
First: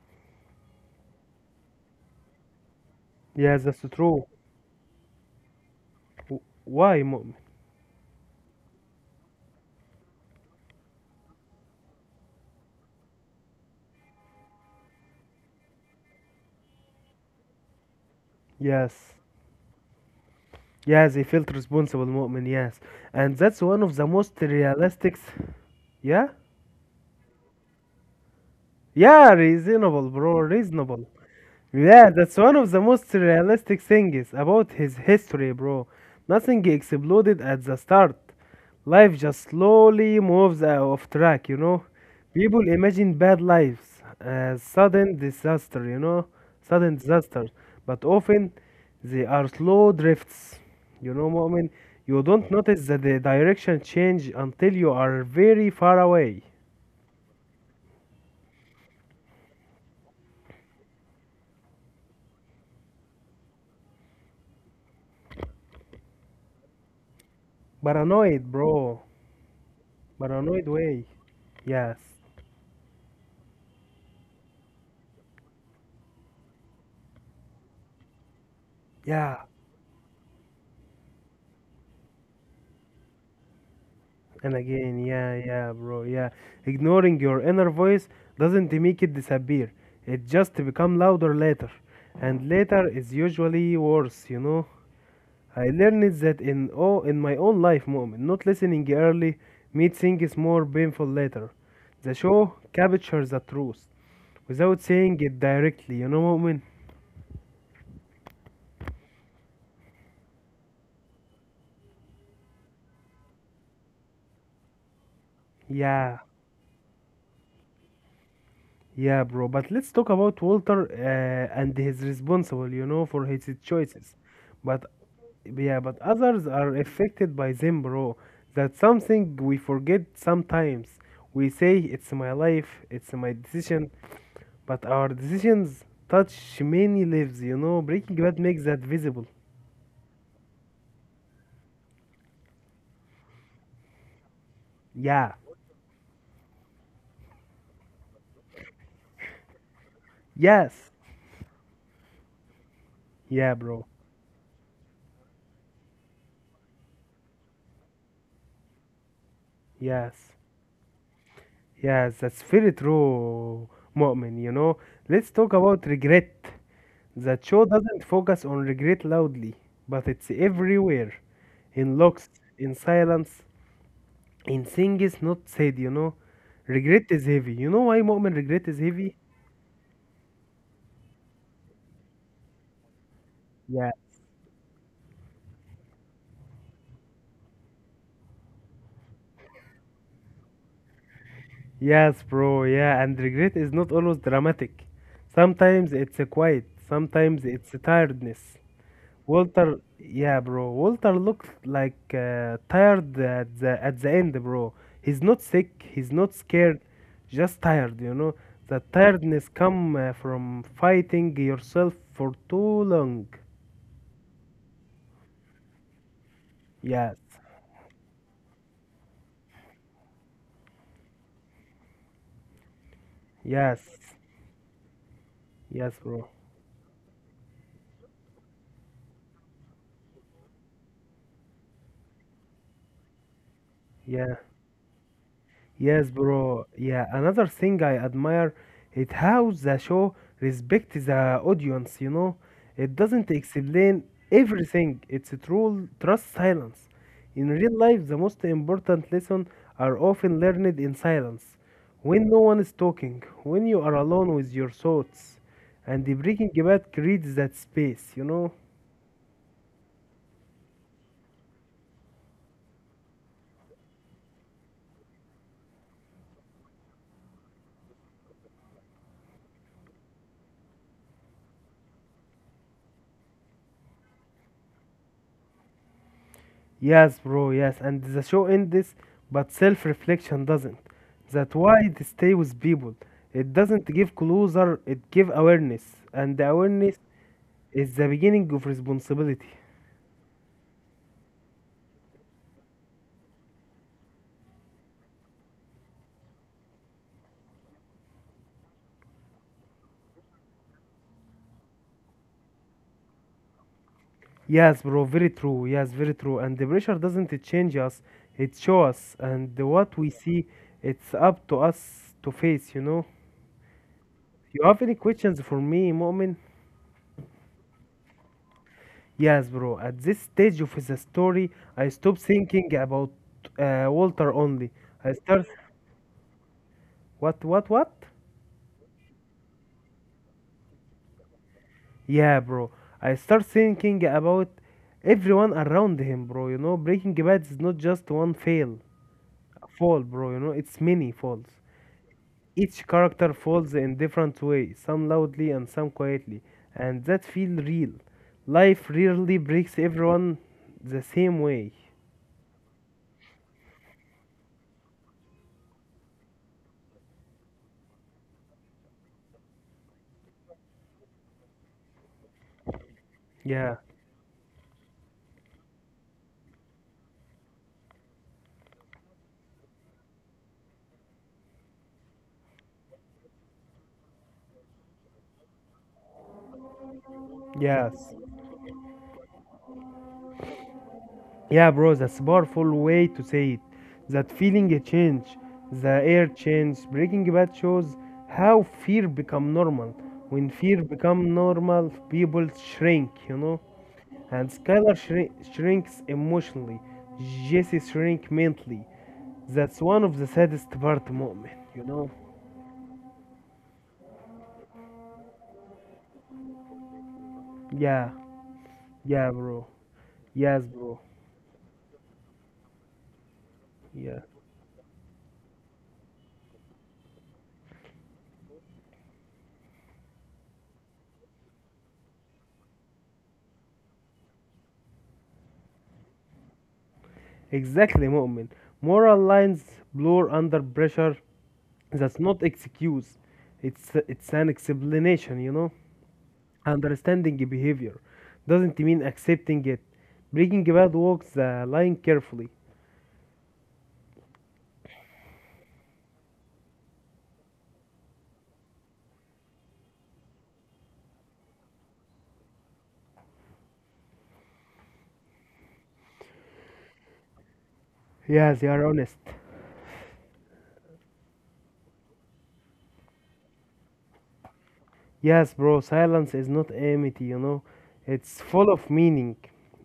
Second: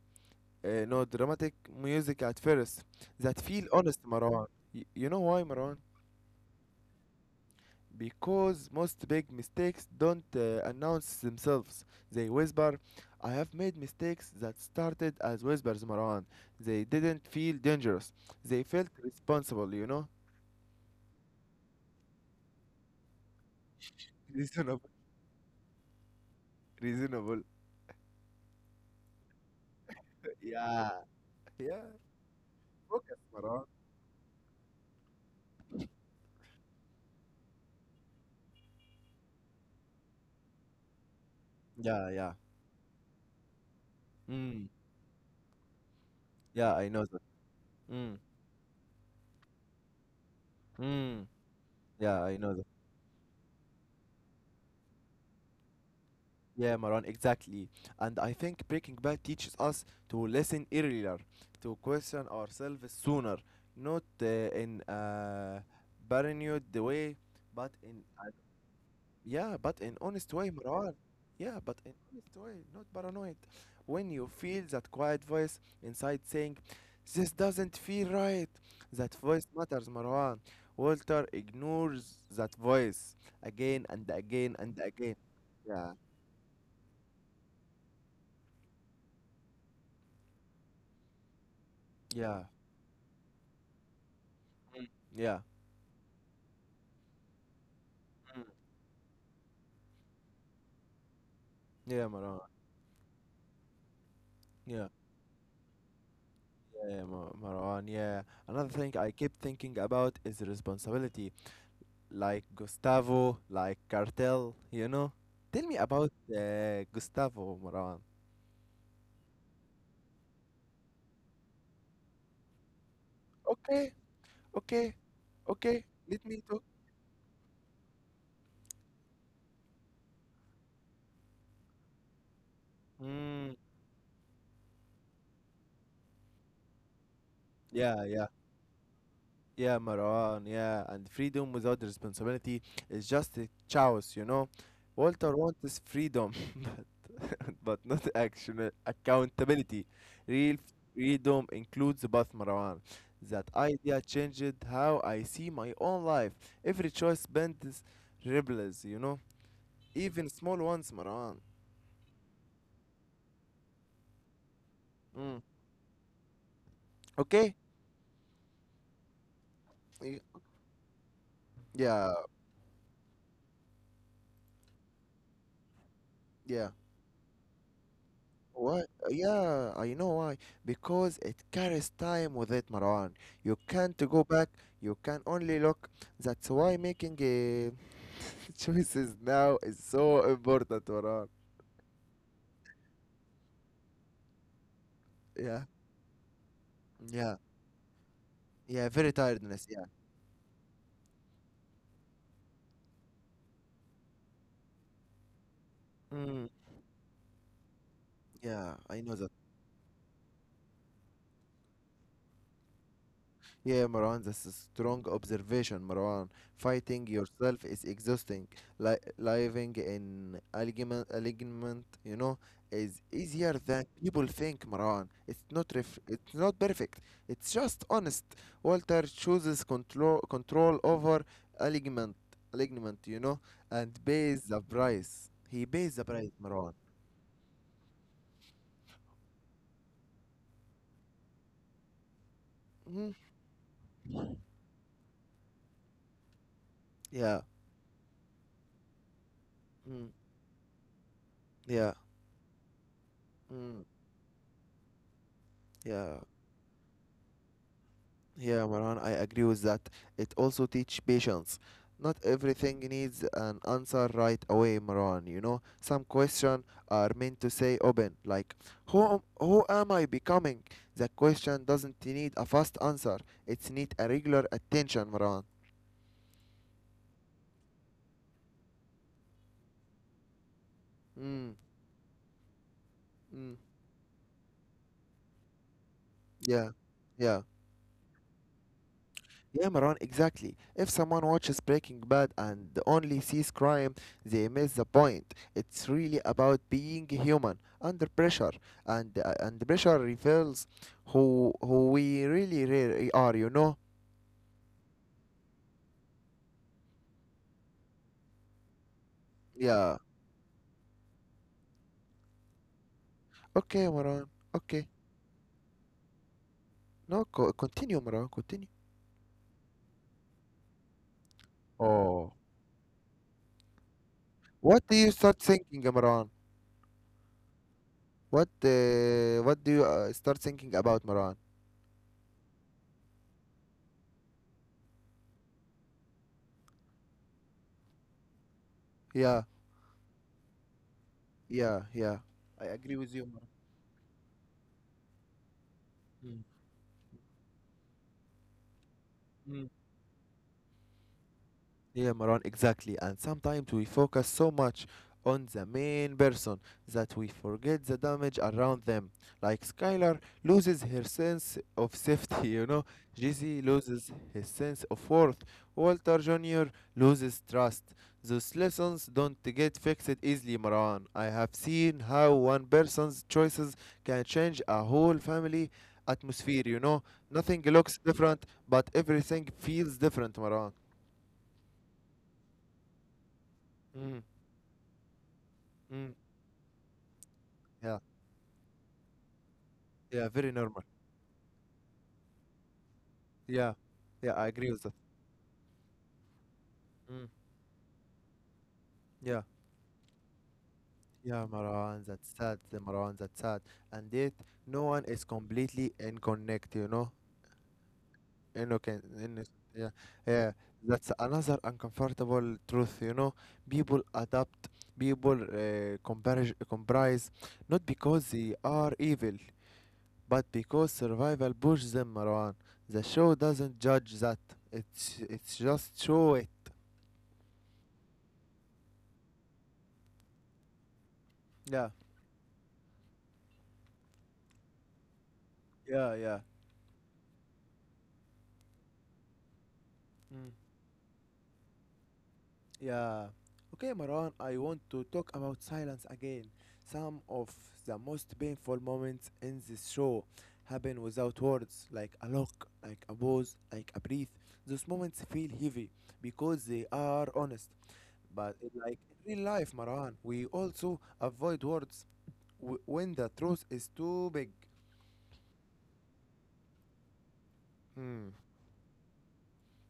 Speaker 1: No, dramatic music at first that
Speaker 2: Yes,
Speaker 1: feel
Speaker 2: that's
Speaker 1: honest,
Speaker 2: true.
Speaker 1: Marwan. You know why, Marwan?
Speaker 2: W- Why, Mu'min?
Speaker 1: Because most big mistakes don't announce themselves. They whisper. I have made mistakes that started as whispers, Marwan. They didn't feel dangerous. They felt
Speaker 2: Yes.
Speaker 1: responsible, you know?
Speaker 2: Yes, he felt responsible, Mu'min, yes. And that's one of the most
Speaker 1: Reasonable.
Speaker 2: realistic. Yeah?
Speaker 1: Reasonable.
Speaker 2: Yeah, reasonable, bro,
Speaker 1: Yeah.
Speaker 2: reasonable.
Speaker 1: Yeah.
Speaker 2: Yeah, that's one of the most
Speaker 1: Focus, Marwan.
Speaker 2: realistic things about his history, bro. Nothing exploded at the start. Life just slowly moves out of track, you know.
Speaker 1: Yeah, yeah.
Speaker 2: People imagine bad lives as
Speaker 1: Mm.
Speaker 2: sudden disaster, you know,
Speaker 1: Yeah, I
Speaker 2: sudden
Speaker 1: know that.
Speaker 2: disasters. But
Speaker 1: Mm.
Speaker 2: often they are slow drifts, you
Speaker 1: Mm.
Speaker 2: know, moment.
Speaker 1: Yeah,
Speaker 2: You
Speaker 1: I
Speaker 2: don't
Speaker 1: know that.
Speaker 2: notice that the direction change until you are very far away.
Speaker 1: Yeah, Maran, exactly. And I think Breaking Bad teaches us to listen earlier, to question ourselves sooner, not in a paranoid way, but in
Speaker 2: Paranoid, bro.
Speaker 1: honest way,
Speaker 2: Paranoid
Speaker 1: Maran.
Speaker 2: way.
Speaker 1: Yeah, but in
Speaker 2: Yes.
Speaker 1: honest way, not paranoid. When you feel that quiet voice inside saying, "This doesn't feel right," that voice
Speaker 2: Yeah.
Speaker 1: matters, Marwan. Walter ignores that voice again and again
Speaker 2: And
Speaker 1: and
Speaker 2: again,
Speaker 1: again.
Speaker 2: yeah, yeah,
Speaker 1: Yeah,
Speaker 2: bro, yeah. Ignoring your inner voice doesn't make it disappear. It just become louder later.
Speaker 1: yeah.
Speaker 2: And later is usually worse, you know.
Speaker 1: Mm, yeah.
Speaker 2: I learned that in in my own life moment,
Speaker 1: Mm.
Speaker 2: not listening early made things more painful later.
Speaker 1: Yeah,
Speaker 2: The
Speaker 1: Marwan.
Speaker 2: show captures the truth without
Speaker 1: Yeah,
Speaker 2: saying it directly, you know moment.
Speaker 1: yeah, yeah, Marwan. Yeah. Another thing I keep thinking about is responsibility, like Gustavo, like Cartel, you know? Tell me about
Speaker 2: Yeah.
Speaker 1: Gustavo, Marwan.
Speaker 2: Yeah, bro, but let's talk about Walter and his responsible, you know, for his
Speaker 1: Okay,
Speaker 2: choices. But
Speaker 1: okay, okay.
Speaker 2: yeah, but
Speaker 1: Let me
Speaker 2: others
Speaker 1: talk.
Speaker 2: are affected by them, bro. That's something we forget sometimes. We say it's my life, it's my
Speaker 1: Mm,
Speaker 2: decision, but our decisions touch many lives, you know.
Speaker 1: yeah,
Speaker 2: Breaking
Speaker 1: yeah.
Speaker 2: Bad makes that visible.
Speaker 1: Yeah, Maran, yeah, and freedom without responsibility is just a chaos. Walter
Speaker 2: Yeah.
Speaker 1: wants freedom, but but not action accountability. Real
Speaker 2: Yes.
Speaker 1: freedom includes both, Marwan. That
Speaker 2: Yeah, bro.
Speaker 1: idea changed how I see my own life. Every choice bends ripples, even
Speaker 2: Yes.
Speaker 1: small ones, Marwan.
Speaker 2: Yes, that's very true, Mu'min, you know. Let's
Speaker 1: Mm.
Speaker 2: talk about regret. The
Speaker 1: Okay,
Speaker 2: show doesn't focus on regret loudly, but
Speaker 1: Y-
Speaker 2: it's everywhere. In
Speaker 1: yeah,
Speaker 2: looks, in silence, in things not said, you know.
Speaker 1: yeah.
Speaker 2: Regret is heavy. You know why Mu'min regret is
Speaker 1: What?
Speaker 2: heavy?
Speaker 1: Yeah, I know why. Because it carries time with it, Marwan. You
Speaker 2: Yeah.
Speaker 1: can't go back. You can only look. That's why making choices now is so important, Marwan.
Speaker 2: Yes, bro, yeah, and regret is not always dramatic.
Speaker 1: Yeah,
Speaker 2: Sometimes it's a quiet,
Speaker 1: yeah,
Speaker 2: sometimes it's a tiredness,
Speaker 1: yeah. Very tiredness.
Speaker 2: Walter,
Speaker 1: Yeah.
Speaker 2: yeah, bro. Walter looks like tired at the end, bro. He's not sick. He's not
Speaker 1: Mm,
Speaker 2: scared. Just tired, you know.
Speaker 1: yeah,
Speaker 2: The
Speaker 1: I know that.
Speaker 2: tiredness come from fighting yourself for too long.
Speaker 1: Yeah, Marwan, that's a strong observation, Marwan. Fighting
Speaker 2: Yes,
Speaker 1: yourself is exhausting. Living in alignment, is easier
Speaker 2: yes,
Speaker 1: than people think, Marwan. It's not
Speaker 2: yes,
Speaker 1: ref-
Speaker 2: bro.
Speaker 1: it's not perfect. It's just honest. Walter chooses control over alignment, alignment, and
Speaker 2: Yeah.
Speaker 1: pays the price. He pays the
Speaker 2: Yes,
Speaker 1: price,
Speaker 2: bro.
Speaker 1: Marwan.
Speaker 2: Yeah, another thing I admire it how the show respects the audience, you know. It
Speaker 1: Mhm.
Speaker 2: doesn't explain everything. It's a true trust silence.
Speaker 1: Yeah.
Speaker 2: In real life, the most important lessons are
Speaker 1: Mm.
Speaker 2: often learned in silence.
Speaker 1: Yeah.
Speaker 2: When no one is talking, when you
Speaker 1: Mm.
Speaker 2: are alone with your thoughts, and the
Speaker 1: Yeah.
Speaker 2: Breaking Bad creates that space, you know.
Speaker 1: Yeah, Maran, I agree with that. It also teach patience. Not everything needs an answer right away, Maran. You know, some questions are meant to say open, like who am I becoming? The question doesn't need a fast answer. It needs a regular attention, Maran.
Speaker 2: Yes, bro, yes, and the show ends, but self reflection doesn't.
Speaker 1: Mm,
Speaker 2: That why it stay with people. It
Speaker 1: mm,
Speaker 2: doesn't give closer, it give awareness, and the
Speaker 1: yeah,
Speaker 2: awareness
Speaker 1: yeah.
Speaker 2: is the beginning of responsibility.
Speaker 1: Yeah, Maran, exactly. If someone watches Breaking Bad and only sees crime, they miss the point. It's really about being human under pressure, and pressure reveals who we really really are. You know?
Speaker 2: Yes, bro, very true. Yes, very true. And the pressure doesn't change us, it shows us, and
Speaker 1: Yeah.
Speaker 2: what we see, it's up to us to face, you know.
Speaker 1: Okay, Maran.
Speaker 2: You have
Speaker 1: Okay.
Speaker 2: any questions for me, Mu'min?
Speaker 1: No, continue, Maran. Continue.
Speaker 2: Yes, bro. At this stage of the story, I stopped
Speaker 1: Oh,
Speaker 2: thinking about Walter only.
Speaker 1: what do you
Speaker 2: I
Speaker 1: start
Speaker 2: start
Speaker 1: thinking, Maran?
Speaker 2: what what?
Speaker 1: What do you start thinking about, Maran?
Speaker 2: Yeah, bro. I start thinking about everyone around him, bro. You know, Breaking Bad is not just one
Speaker 1: Yeah,
Speaker 2: fall, bro. You know, it's many falls.
Speaker 1: yeah, yeah. I
Speaker 2: Each
Speaker 1: agree with you,
Speaker 2: character
Speaker 1: Maran.
Speaker 2: falls in different way, some loudly and some quietly, and that feel real. Life rarely
Speaker 1: Mm.
Speaker 2: breaks everyone the same way.
Speaker 1: Yeah, Maran, exactly. And sometimes we focus so much on the main person that we forget the damage around them. Like Skylar loses her sense of safety, Jesse
Speaker 2: Yeah.
Speaker 1: loses his sense of worth, Walter Jr. loses trust. Those lessons don't get fixed easily, Maran. I have seen how one person's choices can change a whole family atmosphere. Nothing looks
Speaker 2: Yes.
Speaker 1: different, but everything feels different, Maran.
Speaker 2: Yeah, bro, that's a powerful way to say it,
Speaker 1: Mm.
Speaker 2: that feeling a change, the
Speaker 1: Mm.
Speaker 2: air change. Breaking Bad shows
Speaker 1: Yeah,
Speaker 2: how fear become normal.
Speaker 1: yeah, very
Speaker 2: When
Speaker 1: normal.
Speaker 2: fear become normal, people shrink, you know,
Speaker 1: Yeah, yeah, I
Speaker 2: and
Speaker 1: agree with that.
Speaker 2: Skylar shrinks emotionally,
Speaker 1: Mm,
Speaker 2: Jesse shrink mentally.
Speaker 1: yeah,
Speaker 2: That's one of the saddest part
Speaker 1: yeah,
Speaker 2: moment, you
Speaker 1: Marwan,
Speaker 2: know.
Speaker 1: that's sad, the Marwan, that's sad. And yet, no one is completely in connect, you know?
Speaker 2: Yeah,
Speaker 1: Okay,
Speaker 2: yeah,
Speaker 1: innocent,
Speaker 2: bro.
Speaker 1: yeah, yeah.
Speaker 2: Yes, bro.
Speaker 1: That's another uncomfortable truth, you know? People
Speaker 2: Yeah.
Speaker 1: adapt, people compare, comprise, not because they are evil, but because survival pushes them, Marwan. The show doesn't judge that. It's just show it.
Speaker 2: Exactly, Mu'min. Moral lines blur under pressure.
Speaker 1: Yeah,
Speaker 2: That's not excuse. It's an explanation, you know.
Speaker 1: yeah, yeah.
Speaker 2: Understanding the behavior doesn't mean accepting it. Breaking bad walks the line carefully.
Speaker 1: Yeah. Okay, Maran, I want to talk about silence again. Some of the most painful moments in this show happen without words, like a look, like a pause, like a breath. Those moments feel heavy because they are honest. But
Speaker 2: Yeah, they are
Speaker 1: like
Speaker 2: honest.
Speaker 1: in real life, Maran, we also avoid words when the truth is too big.
Speaker 2: Yes, bro, silence is not empty, you know.
Speaker 1: Hmm.
Speaker 2: It's full of meaning.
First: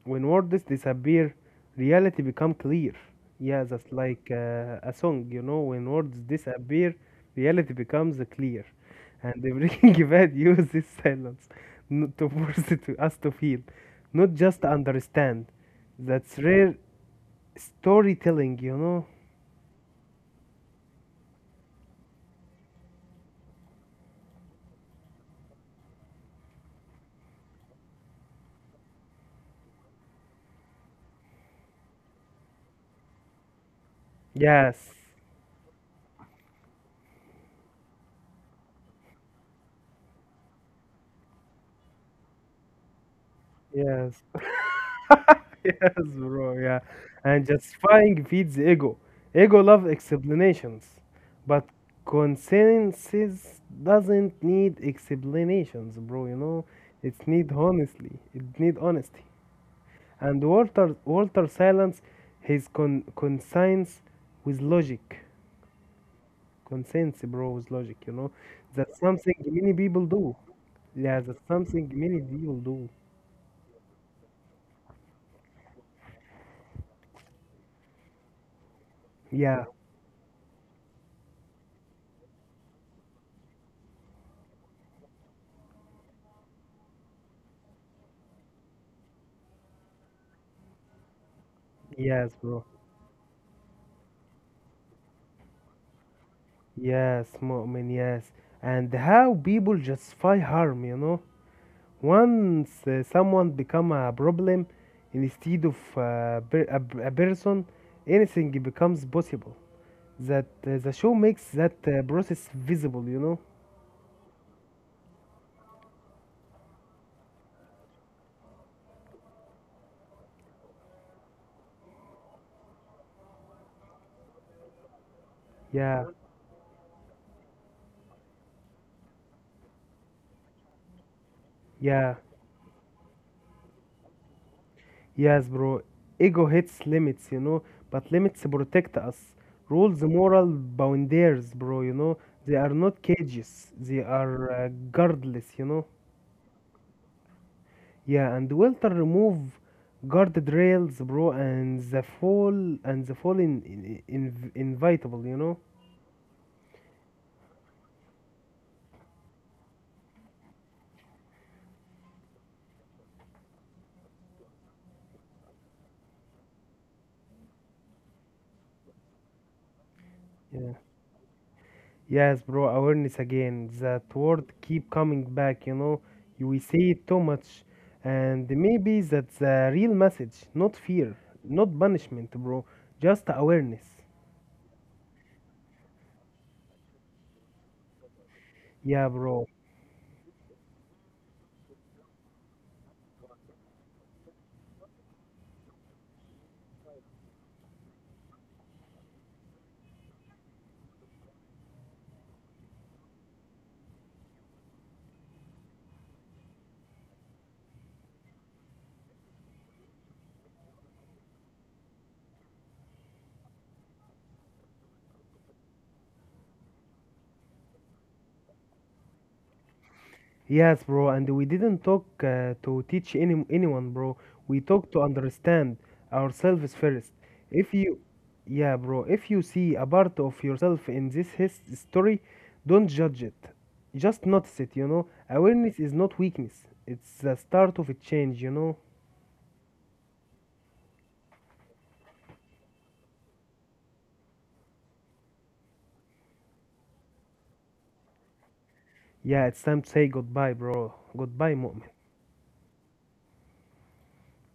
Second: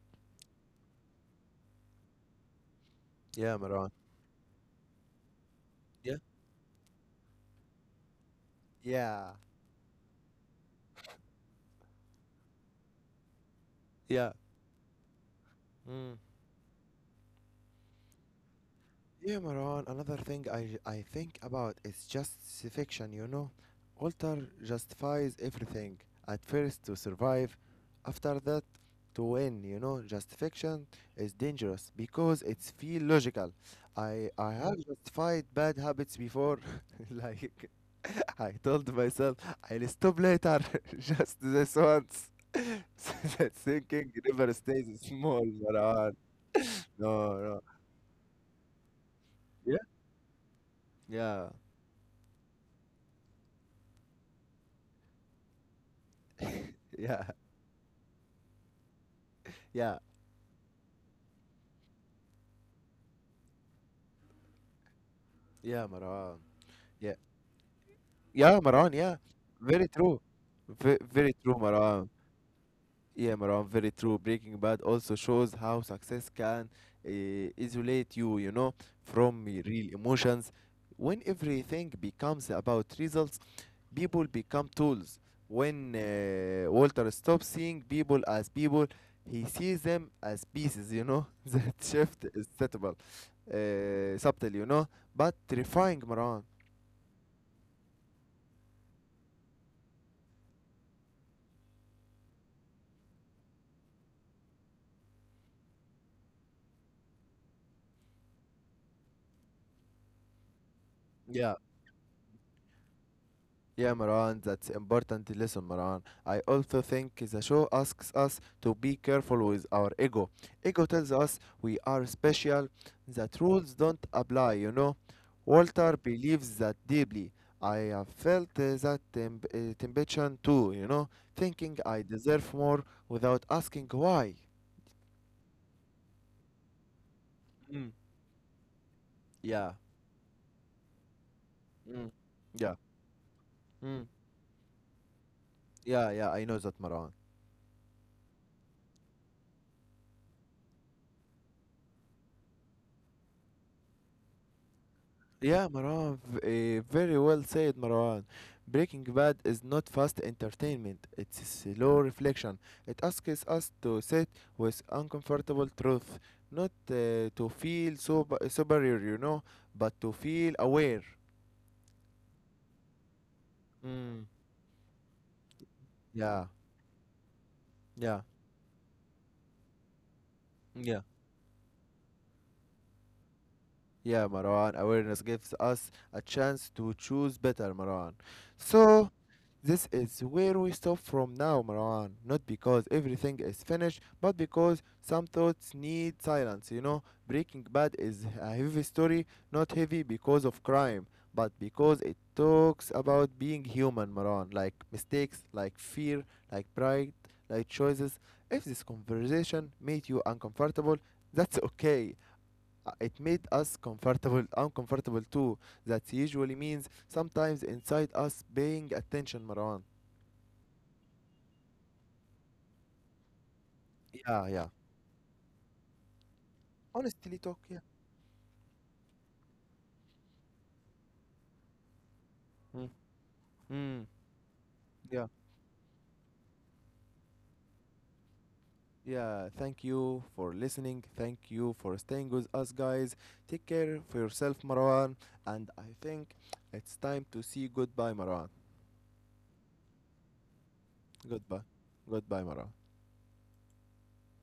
Speaker 2: When words disappear, reality become clear.
Speaker 1: Yeah,
Speaker 2: Yeah,
Speaker 1: Maran.
Speaker 2: that's like a song, you know. When
Speaker 1: Yeah.
Speaker 2: words disappear, reality becomes clear.
Speaker 1: Yeah.
Speaker 2: And the Breaking Bad uses silence to force it to us to feel,
Speaker 1: Yeah.
Speaker 2: not just to understand.
Speaker 1: Hmm.
Speaker 2: That's rare storytelling, you know.
Speaker 1: Yeah, Maran, another thing I think about is justification, you know? Walter justifies everything, at first to survive, after that to win, you know? Justification is dangerous because it's feel logical. I have
Speaker 2: Yes,
Speaker 1: justified bad habits before, like I told myself, I'll stop later, just this once. That thinking
Speaker 2: yes.
Speaker 1: never stays small,
Speaker 2: yes,
Speaker 1: Maran.
Speaker 2: bro. Yeah,
Speaker 1: No,
Speaker 2: and
Speaker 1: no.
Speaker 2: justifying feeds ego. Ego
Speaker 1: Yeah?
Speaker 2: loves explanations,
Speaker 1: Yeah,
Speaker 2: but consensus doesn't need explanations, bro. You know,
Speaker 1: yeah.
Speaker 2: it need honestly. It need honesty.
Speaker 1: Yeah,
Speaker 2: And Walter silence his conscience with logic.
Speaker 1: yeah, Maran. Yeah,
Speaker 2: Conscience, bro, with logic. You know,
Speaker 1: yeah, Maran.
Speaker 2: that's
Speaker 1: Yeah,
Speaker 2: something many
Speaker 1: very
Speaker 2: people
Speaker 1: true.
Speaker 2: do.
Speaker 1: Ve-
Speaker 2: Yeah,
Speaker 1: very
Speaker 2: that's
Speaker 1: true,
Speaker 2: something
Speaker 1: Maran.
Speaker 2: many people do.
Speaker 1: Yeah, Maran. Very true. Breaking Bad also shows how success can uh, isolate you, from
Speaker 2: Yeah.
Speaker 1: real emotions. When everything becomes about results, people become tools. When Walter stops seeing people as people, he sees them as pieces. That shift
Speaker 2: Yes,
Speaker 1: is
Speaker 2: bro.
Speaker 1: subtle, but terrifying, Maran.
Speaker 2: Yes, Mu'min, yes. And how people justify harm, you know? Once someone become a problem instead of a person, anything becomes possible. That the show makes that process visible, you know?
Speaker 1: Yeah, Maran, that's important lesson, Maran. I also think the show asks us to be careful with our ego. Ego tells us we are special, that rules don't apply. Walter
Speaker 2: Yeah,
Speaker 1: believes that deeply. I have felt that temptation too, thinking I
Speaker 2: yeah,
Speaker 1: deserve more without asking why.
Speaker 2: yes, bro. Ego hits limits, you know,
Speaker 1: Mm.
Speaker 2: but limits protect us.
Speaker 1: Yeah.
Speaker 2: Rules, moral boundaries, bro, you
Speaker 1: Mm.
Speaker 2: know? They are
Speaker 1: Yeah.
Speaker 2: not cages, they
Speaker 1: Mm.
Speaker 2: are guardless, you know?
Speaker 1: Yeah, yeah, I know that, Maran.
Speaker 2: Yeah, and Welter remove guardrails, bro, and the fall in invitable, you know.
Speaker 1: Yeah, Marwan, very well said, Marwan. Breaking Bad is not fast entertainment, it's slow reflection. It asks us to sit with uncomfortable truth, not to feel superior, but to feel
Speaker 2: Yeah.
Speaker 1: aware.
Speaker 2: Yes, bro. Awareness again. That
Speaker 1: Mm.
Speaker 2: word keep coming back. You know,
Speaker 1: Yeah,
Speaker 2: we say it too much,
Speaker 1: yeah,
Speaker 2: and maybe that's the real message. Not
Speaker 1: yeah.
Speaker 2: fear, not punishment, bro. Just awareness.
Speaker 1: Yeah, Marwan, awareness gives us a chance to choose better, Marwan.
Speaker 2: Yeah,
Speaker 1: So,
Speaker 2: bro.
Speaker 1: this is where we stop from now, Marwan. Not because everything is finished, but because some thoughts need silence, you know? Breaking Bad is a heavy story, not heavy because of crime, but because it talks about being human, Marwan. Like mistakes, like fear, like pride, like choices. If this conversation made you uncomfortable, that's okay. It made us comfortable, uncomfortable too. That usually means sometimes inside us paying attention, Marwan.
Speaker 2: Yes, bro, and we didn't talk to teach any anyone, bro.
Speaker 1: Yeah,
Speaker 2: We
Speaker 1: yeah.
Speaker 2: talk to understand ourselves first.
Speaker 1: Honestly, talk.
Speaker 2: If
Speaker 1: Yeah.
Speaker 2: you, yeah, bro, if you see a part of yourself in this his story,
Speaker 1: Mm.
Speaker 2: don't judge it.
Speaker 1: Mm.
Speaker 2: Just notice it, you know.
Speaker 1: Yeah,
Speaker 2: Awareness is not weakness. It's the start of a change, you know.
Speaker 1: yeah. Thank you for listening. Thank you for staying with us, guys. Take care for yourself, Marwan. And I think it's time to see goodbye, Marwan.
Speaker 2: Yeah, it's time to say goodbye, bro. Goodbye,
Speaker 1: Goodbye,
Speaker 2: mom.
Speaker 1: goodbye, Marwan.